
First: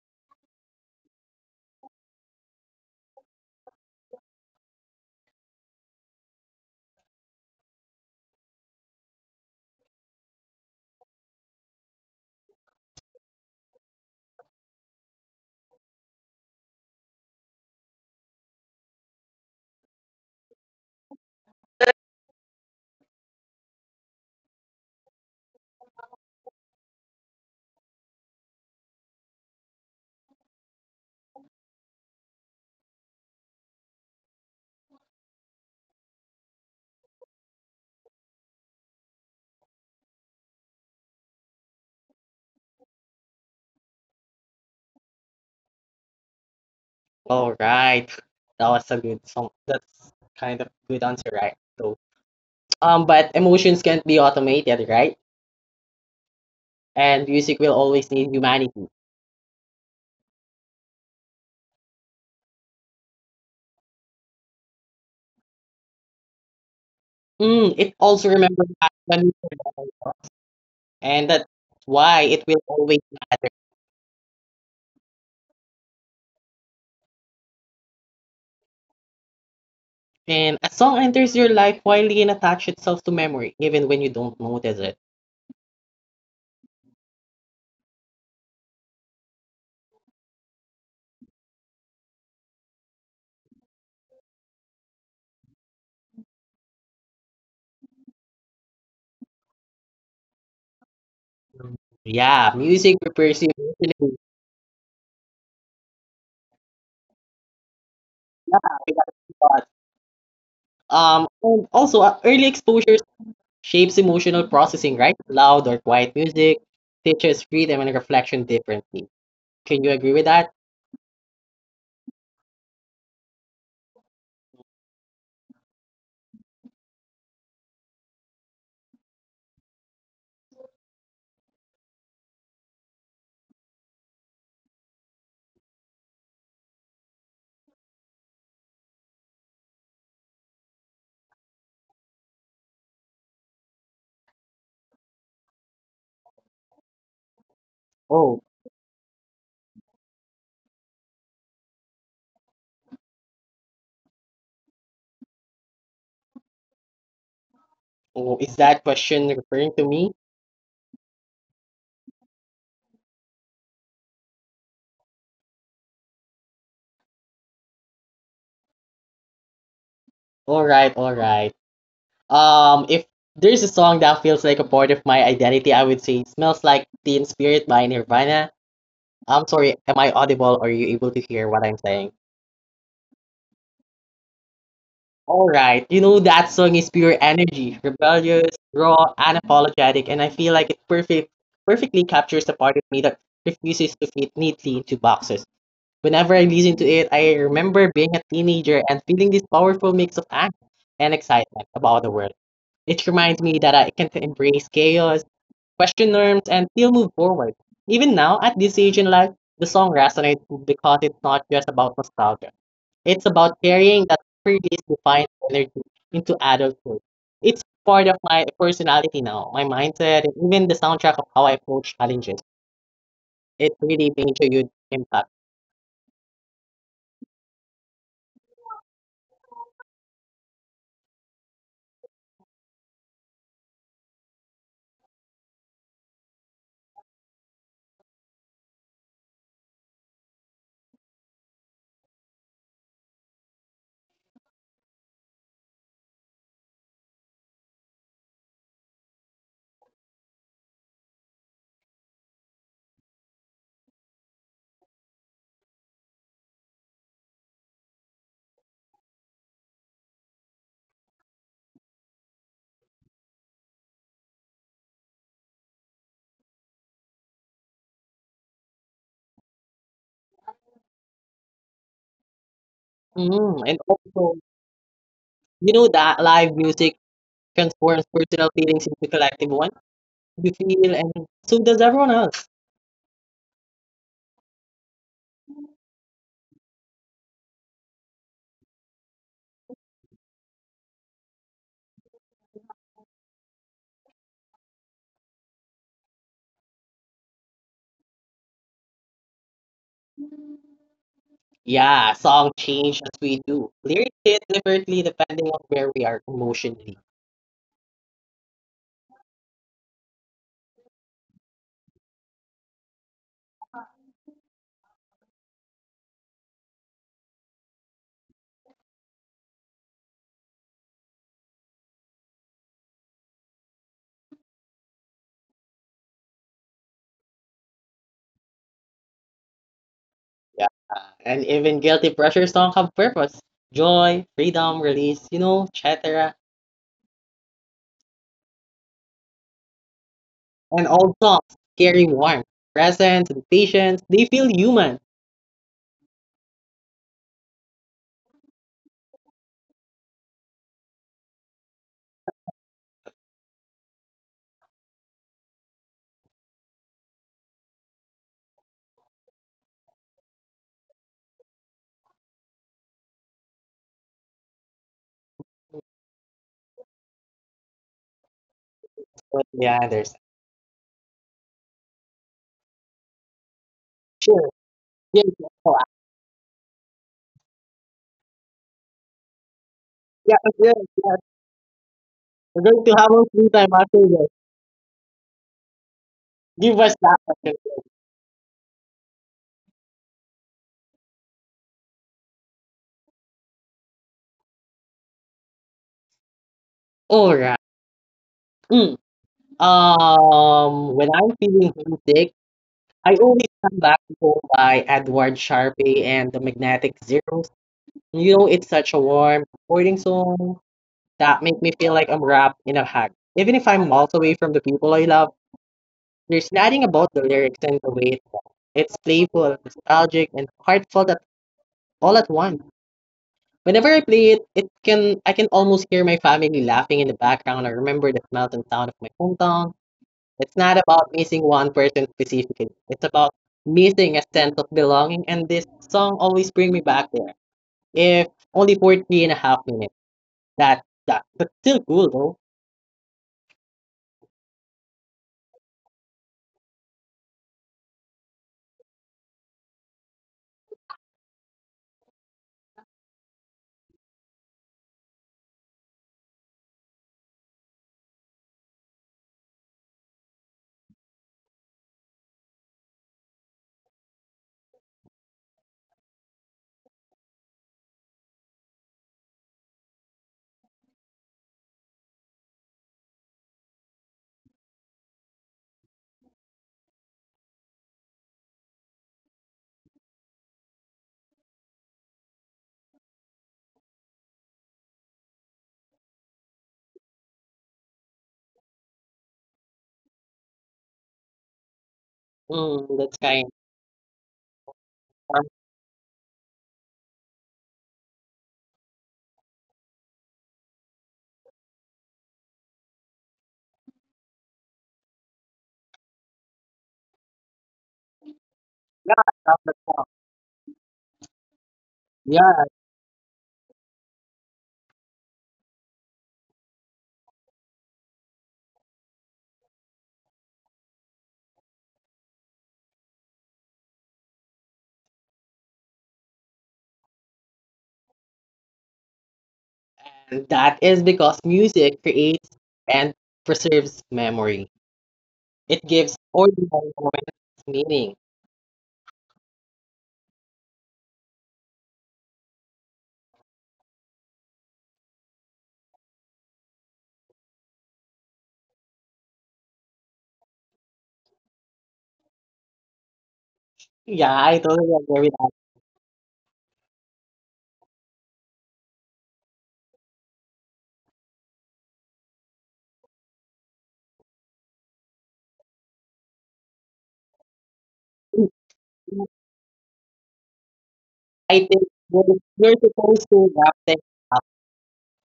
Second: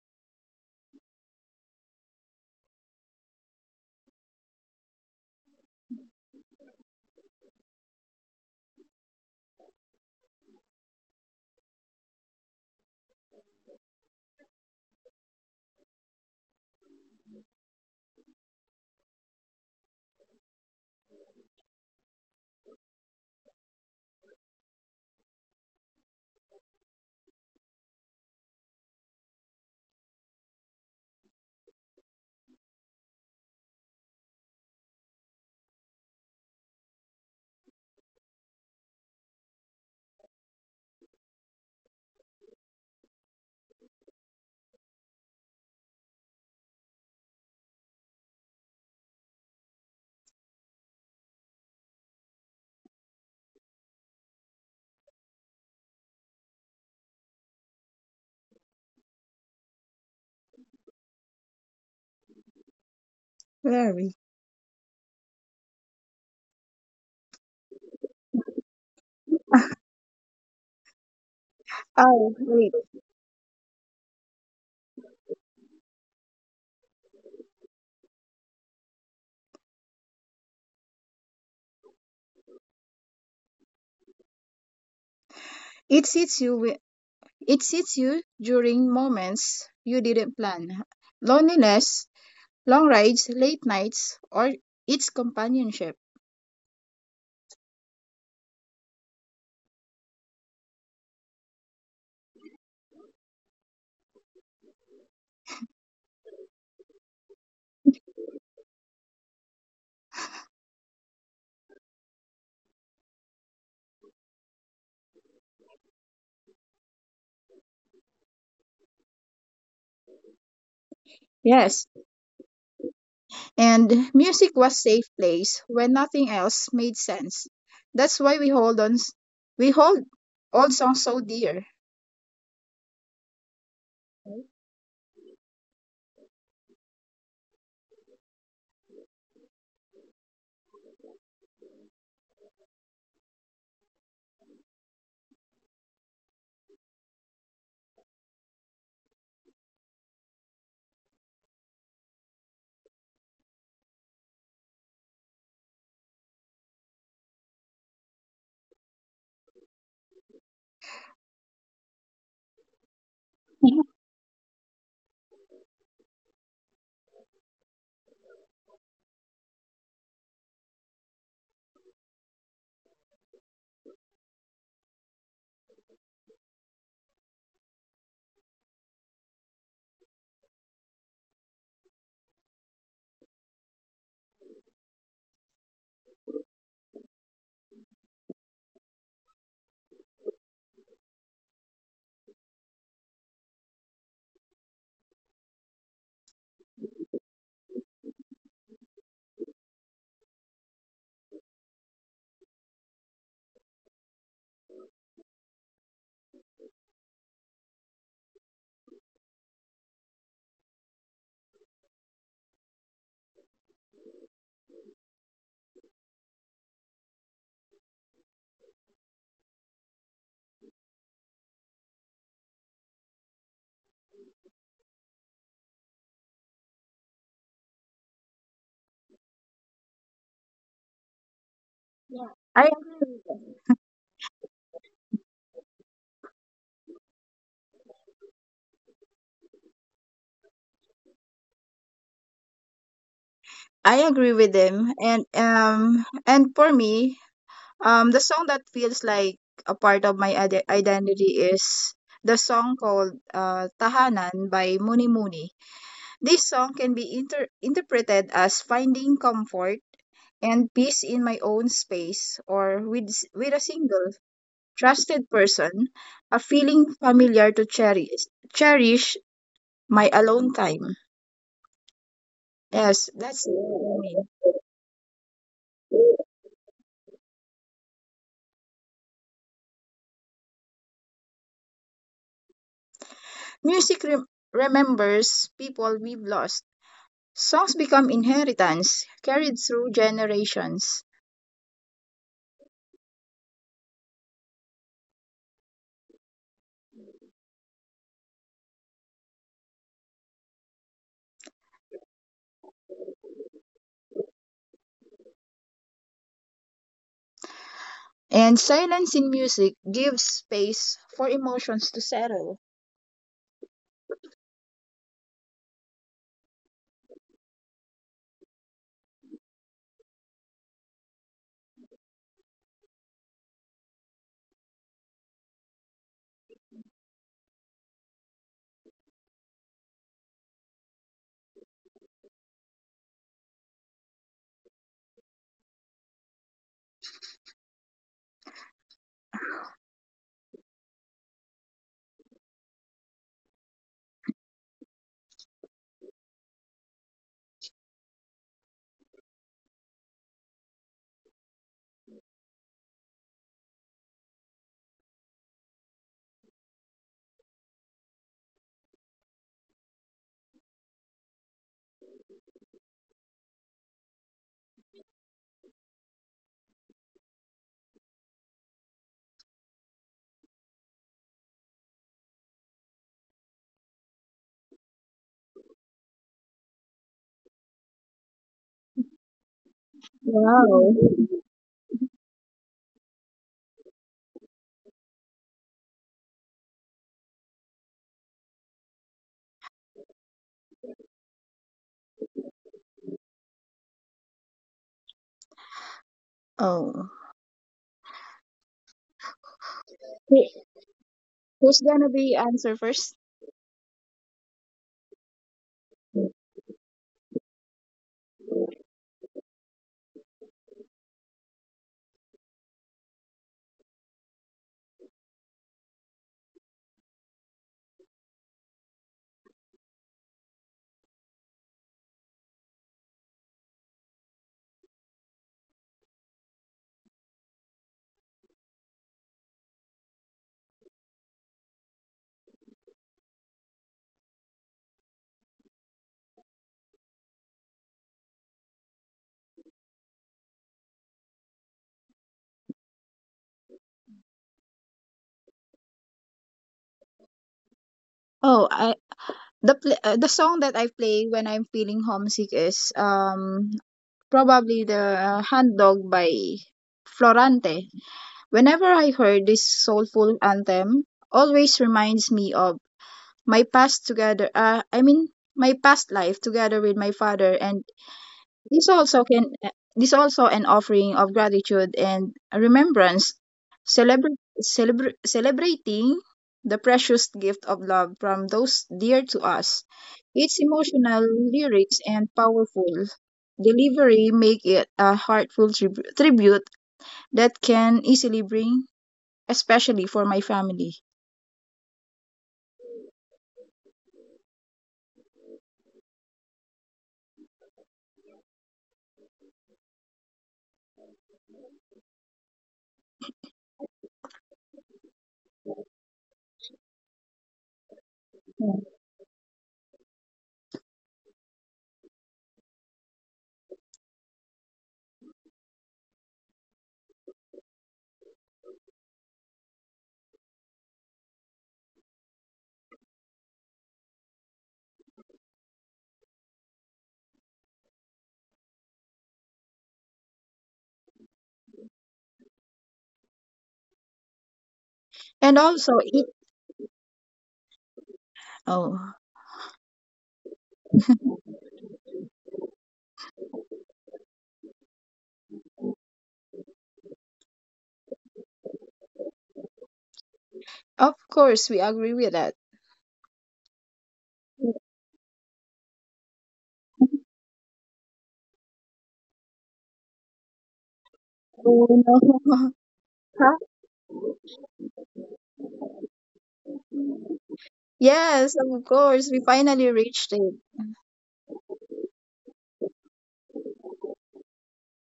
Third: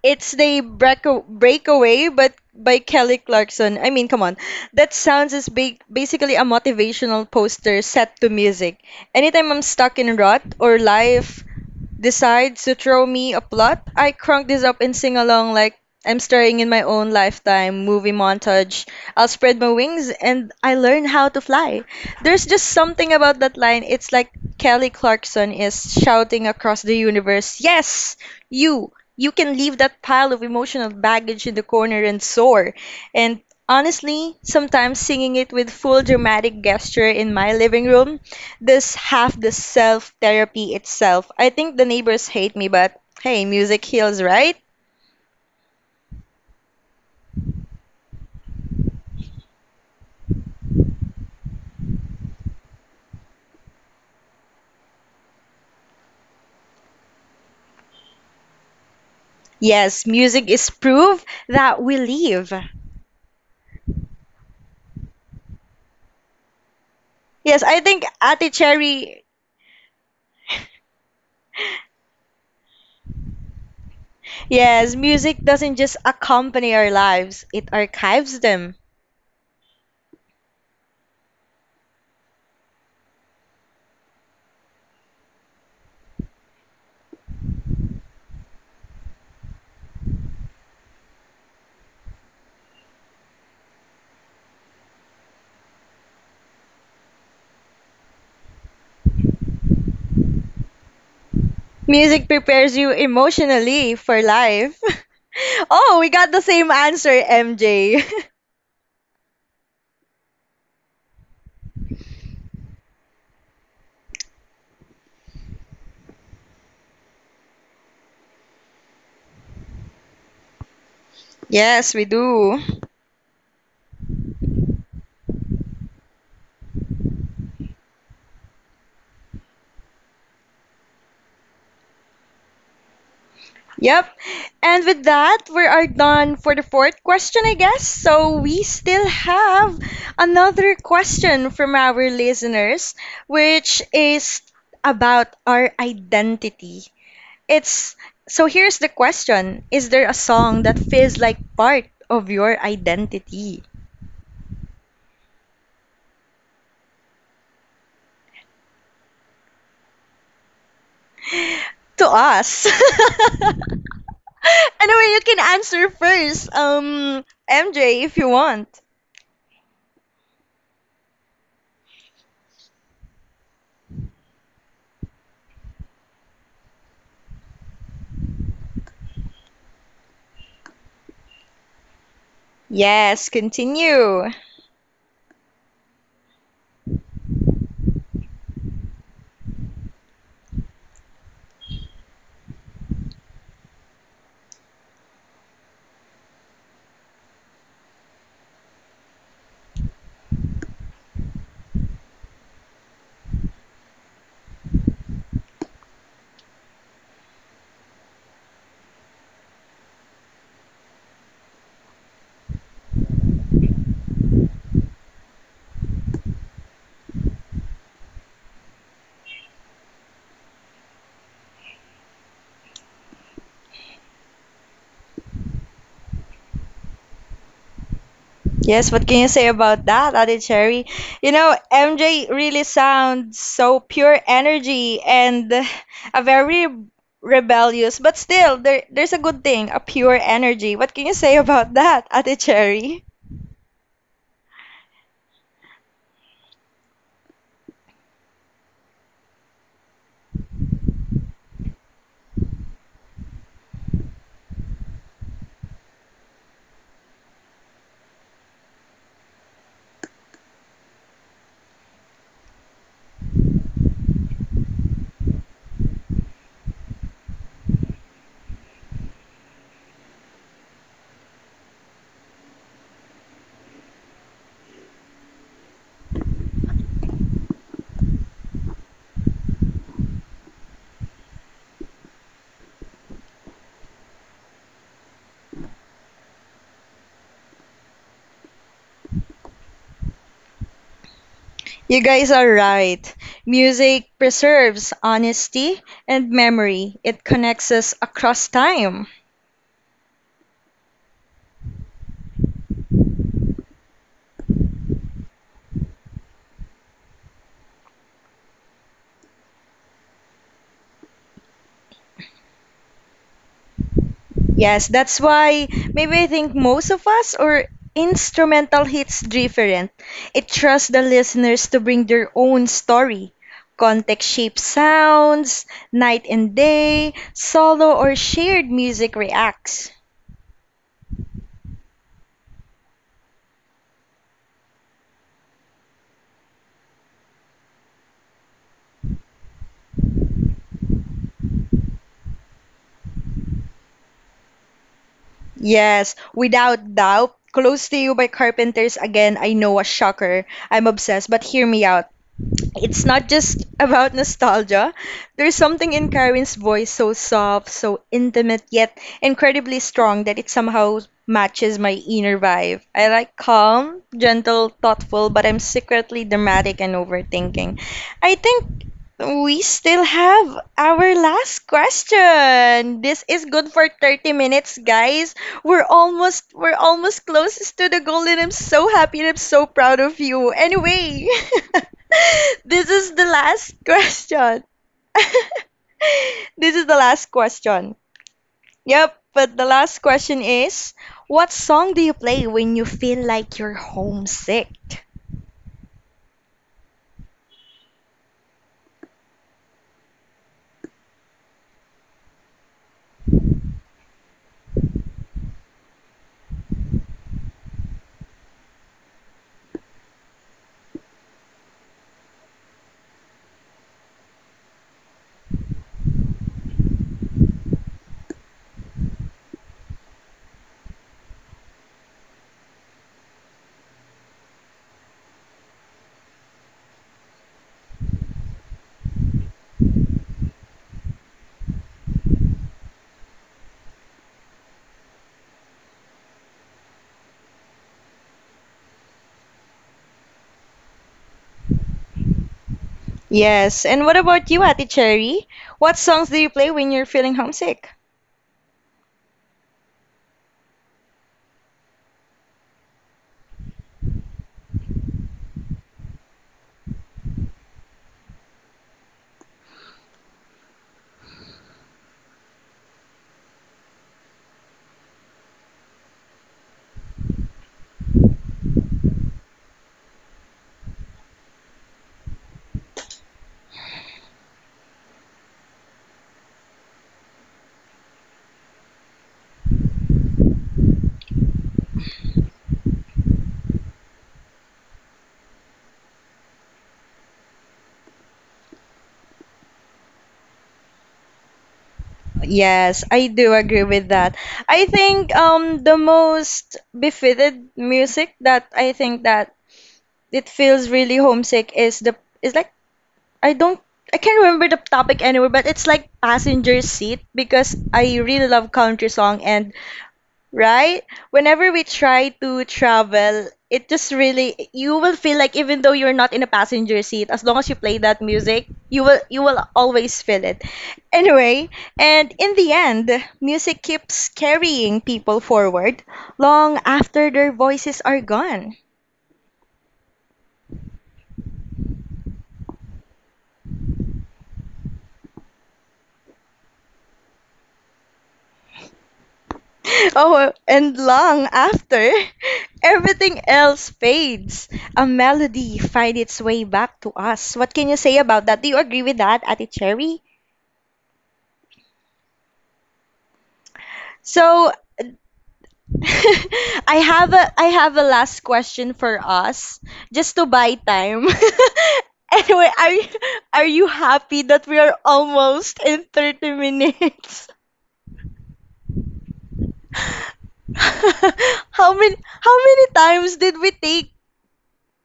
it's the breakaway, but by Kelly Clarkson. I mean, come on, that sounds is ba basically a motivational poster set to music. Anytime I'm stuck in rut or life decides to throw me a plot, I crunk this up and sing along like I'm starring in my own lifetime movie montage. I'll spread my wings and I learn how to fly. There's just something about that line. It's like Kelly Clarkson is shouting across the universe, Yes, you can leave that pile of emotional baggage in the corner and soar. And honestly, sometimes singing it with full dramatic gesture in my living room this half the self therapy itself. I think the neighbors hate me, but hey, music heals, right? All right, that was a good song. That's kind of good answer, right? So, but emotions can't be automated, right? And music will always need humanity. Yes, music is proof that we live. Very. Yes, I It think also Ate remembers back when we Cherry, were young, and that's why it Oh, will wait. always matter. yes, music doesn't just accompany our lives, it archives them. And a song enters your life quietly and attaches itself to memory, even when you don't notice it. It sits you wi- it sits you during moments you didn't plan. Loneliness, long rides, late nights, or its companionship. Mm. Music Yeah, prepares music you prepares you emotionally emotionally. for life. Oh, we got the same answer, MJ. But, and also early exposures shapes emotional processing, right? Loud or quiet music teaches freedom and reflection differently. Can you agree with that? Yes. Yes, we do. And music was safe place when nothing else made sense. That's why we hold old songs so dear. Yep. And with that, we are done for the fourth question, I guess. So we still have another question from our listeners, which is about our identity. It's Oh, so here's the question. Is there a song that feels like part of your identity? oh, is that question referring to me? To us. Anyway, you can answer first, MJ, if you want. All right, all right. If there's a song that feels like a part of my identity, I would say "Smells Like Teen Spirit" by Nirvana. I'm sorry, am I audible? Are you able to hear what I'm saying? Yes, continue. All right, you know that song is pure energy, rebellious, raw, unapologetic, and I feel like it perfectly captures the part of me that refuses to fit neatly into boxes. Whenever I listen to it, I remember being a teenager and feeling this powerful mix of angst and excitement about the world. It reminds me that I can embrace chaos, question norms, and still move forward. Even now, at this age in life, the song resonates because it's not just about nostalgia. It's about carrying that previous defiant energy into adulthood. It's part of my personality now, my mindset, and even the soundtrack of how I approach challenges. It really made a huge impact. Yes, what can you say about that, Ate Cherry? You know, MJ really I sounds so pure energy and a very rebellious, but still, there's a good thing, a pure energy. What can you say about that, Ate Cherry? I agree with them and for me, the song that feels like a part of my identity is the song called Tahanan by Muni Muni. This song can be interpreted as finding comfort and peace in my own space or with a single trusted person, a feeling familiar to cherish my alone time. Yes, that's it And for me. also, you know that live music transforms personal feelings into collective ones. You feel, and so does everyone else. Music remembers people we've lost. Songs become inheritance carried through generations, You guys are right. Music preserves honesty and memory. It connects us across time. Yeah, song change as we do. Lyrics hit differently depending on where we are emotionally. and silence in music gives space for emotions to settle. Yes, that's why maybe I think most of us or instrumental hits different. It trusts the listeners to bring their own story. Context shaped sounds, night and day, solo or shared music reacts. Yeah. And even guilty pressure song have purpose. Joy, freedom, release, you know, etc. And all songs carry warmth, presence, and patience. They feel human. Yes, without doubt. Close to You by Carpenters again, I know, a shocker. I'm obsessed, but hear me out. It's not just about nostalgia. There's something in Karen's voice so soft, so intimate, yet incredibly strong that it somehow matches my inner vibe. I like calm, gentle, thoughtful, but I'm secretly dramatic and overthinking. I think But we yeah, there's still have our last question. This is good for 30 sure. minutes, Yes, guys. yes, oh, We're almost closest to the goal and I'm so happy and I'm so proud of yes, you. yeah, yes, Wow. yes. Anyway, We're going to this have a is the free time last after this. question. Give This us is the last that. question. Yep, but the last question is what song do you play when you feel like you're homesick? Oh, All right. Mm. Who- When I'm feeling who's gonna homesick, be answer I first? always come back to go by Edward Sharpe and the Magnetic Zeros. You know, it's such a warm, comforting song that make me feel like I'm wrapped in a hug. Even if I'm miles away from the people I love, there's nothing about the lyrics and the way it sounds. It's playful, nostalgic, and heartfelt all at once. Whenever I play it, it can I can almost hear my family laughing in the background. I remember the smell and sound of my hometown. It's not about missing one person specifically. It's about missing a sense of belonging. And this song always bring me back there. If only for 3.5 minutes. That that but still cool though. Yes, and what about you, Ati Cherry? What songs do you play when you're feeling homesick? Oh, the song that I play when I'm feeling homesick is probably the Hand Dog by Florante. Whenever I heard this soulful anthem, always reminds me of my past together my past life together with my father and this also can this also an offering of gratitude and remembrance celebra- celebrating the precious gift of love from those dear to us, its emotional lyrics and powerful delivery make it a heartful tribute that can easily bring especially for my family. Mm, Yes, that's I kind do agree with that. I of think the most befitted music that I think that it feels really homesick is like I don't I can't remember the topic anywhere, but it's like passenger seat because I really love Yeah, country song that's the and song. right? Whenever we try Yeah. to travel, it just really you will feel like even though you're not in a passenger seat, as long as you play that music, you will always feel it. Anyway, and in the end, music keeps carrying people forward long after their voices are gone. And that is because music creates and preserves memory. And It also gives it. ordinary moments meaning. Oh. Oh, and long after everything else fades, a melody finds its way back to us. What can you say about that? Do you agree with that, Ate Cherry? Of course, we agree with that. Yeah, I totally So agree with I have a last question for us just to buy time. Oh no. Anyway, are you happy that we are almost in 30 minutes? Yes, of course, we finally reached it. that. I think How many we're how many supposed to times wrap did we things take? up.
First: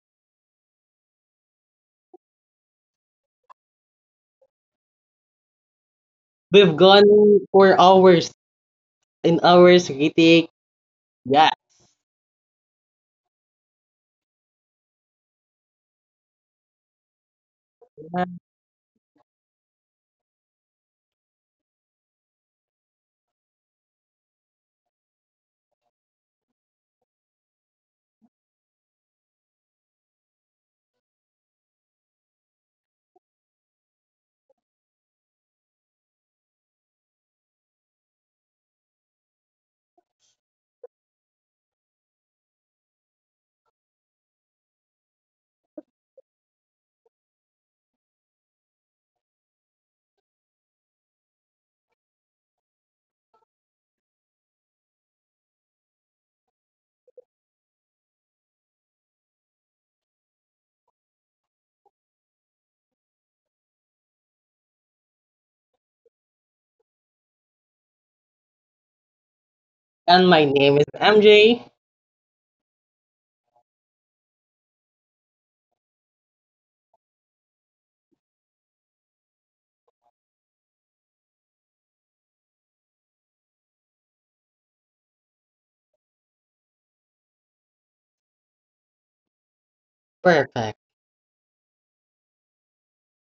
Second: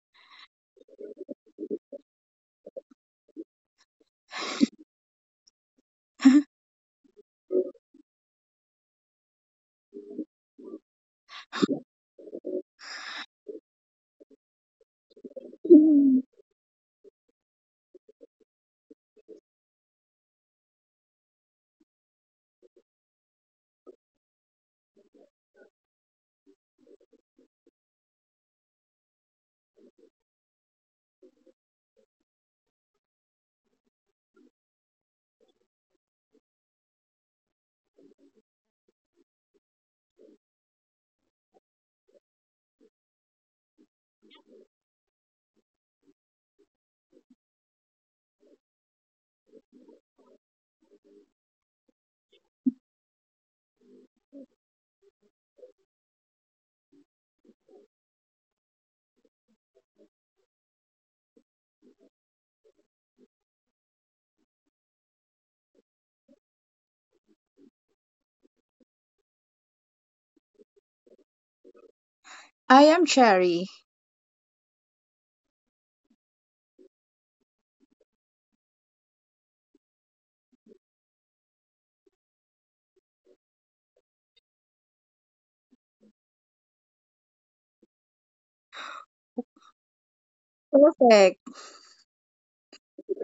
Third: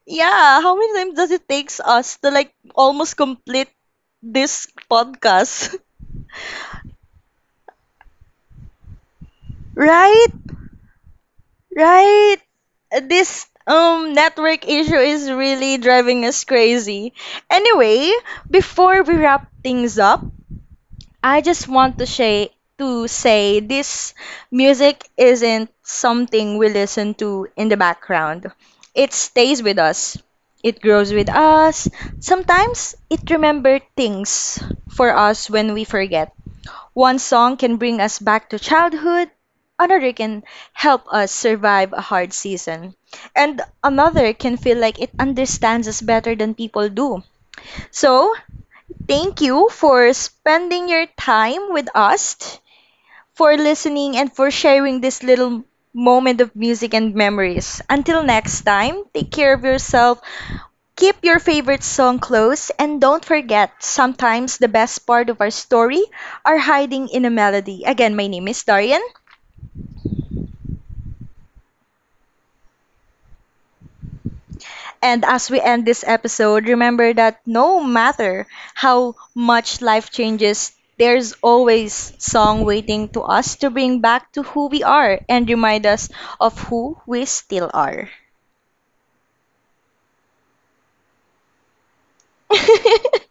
Yeah, how many times does it takes us to like almost complete this podcast? We've gone for hours in our Right? city. Yeah. Right? This network issue is really driving us crazy. Anyway, before we wrap things up, I just want to say this music isn't something we listen to in the background. It stays with us. It grows with us. Sometimes it remembers things for us when we forget. One song can bring us back to childhood, another can help us survive a hard season, and another can feel like it understands us better than people do. So, thank you for spending your time with us, for listening, and for sharing this little moment of music and memories. Until next time, take care of yourself. Keep your favorite song close and don't forget, sometimes the best part of our story are hiding in a melody. Again, my name is Darian. And my name is MJ. I am Cherry. And as we end this episode, remember that no matter how much life changes, there's always song waiting to us to bring back to who we are and remind us of who we still are. Perfect. Perfect.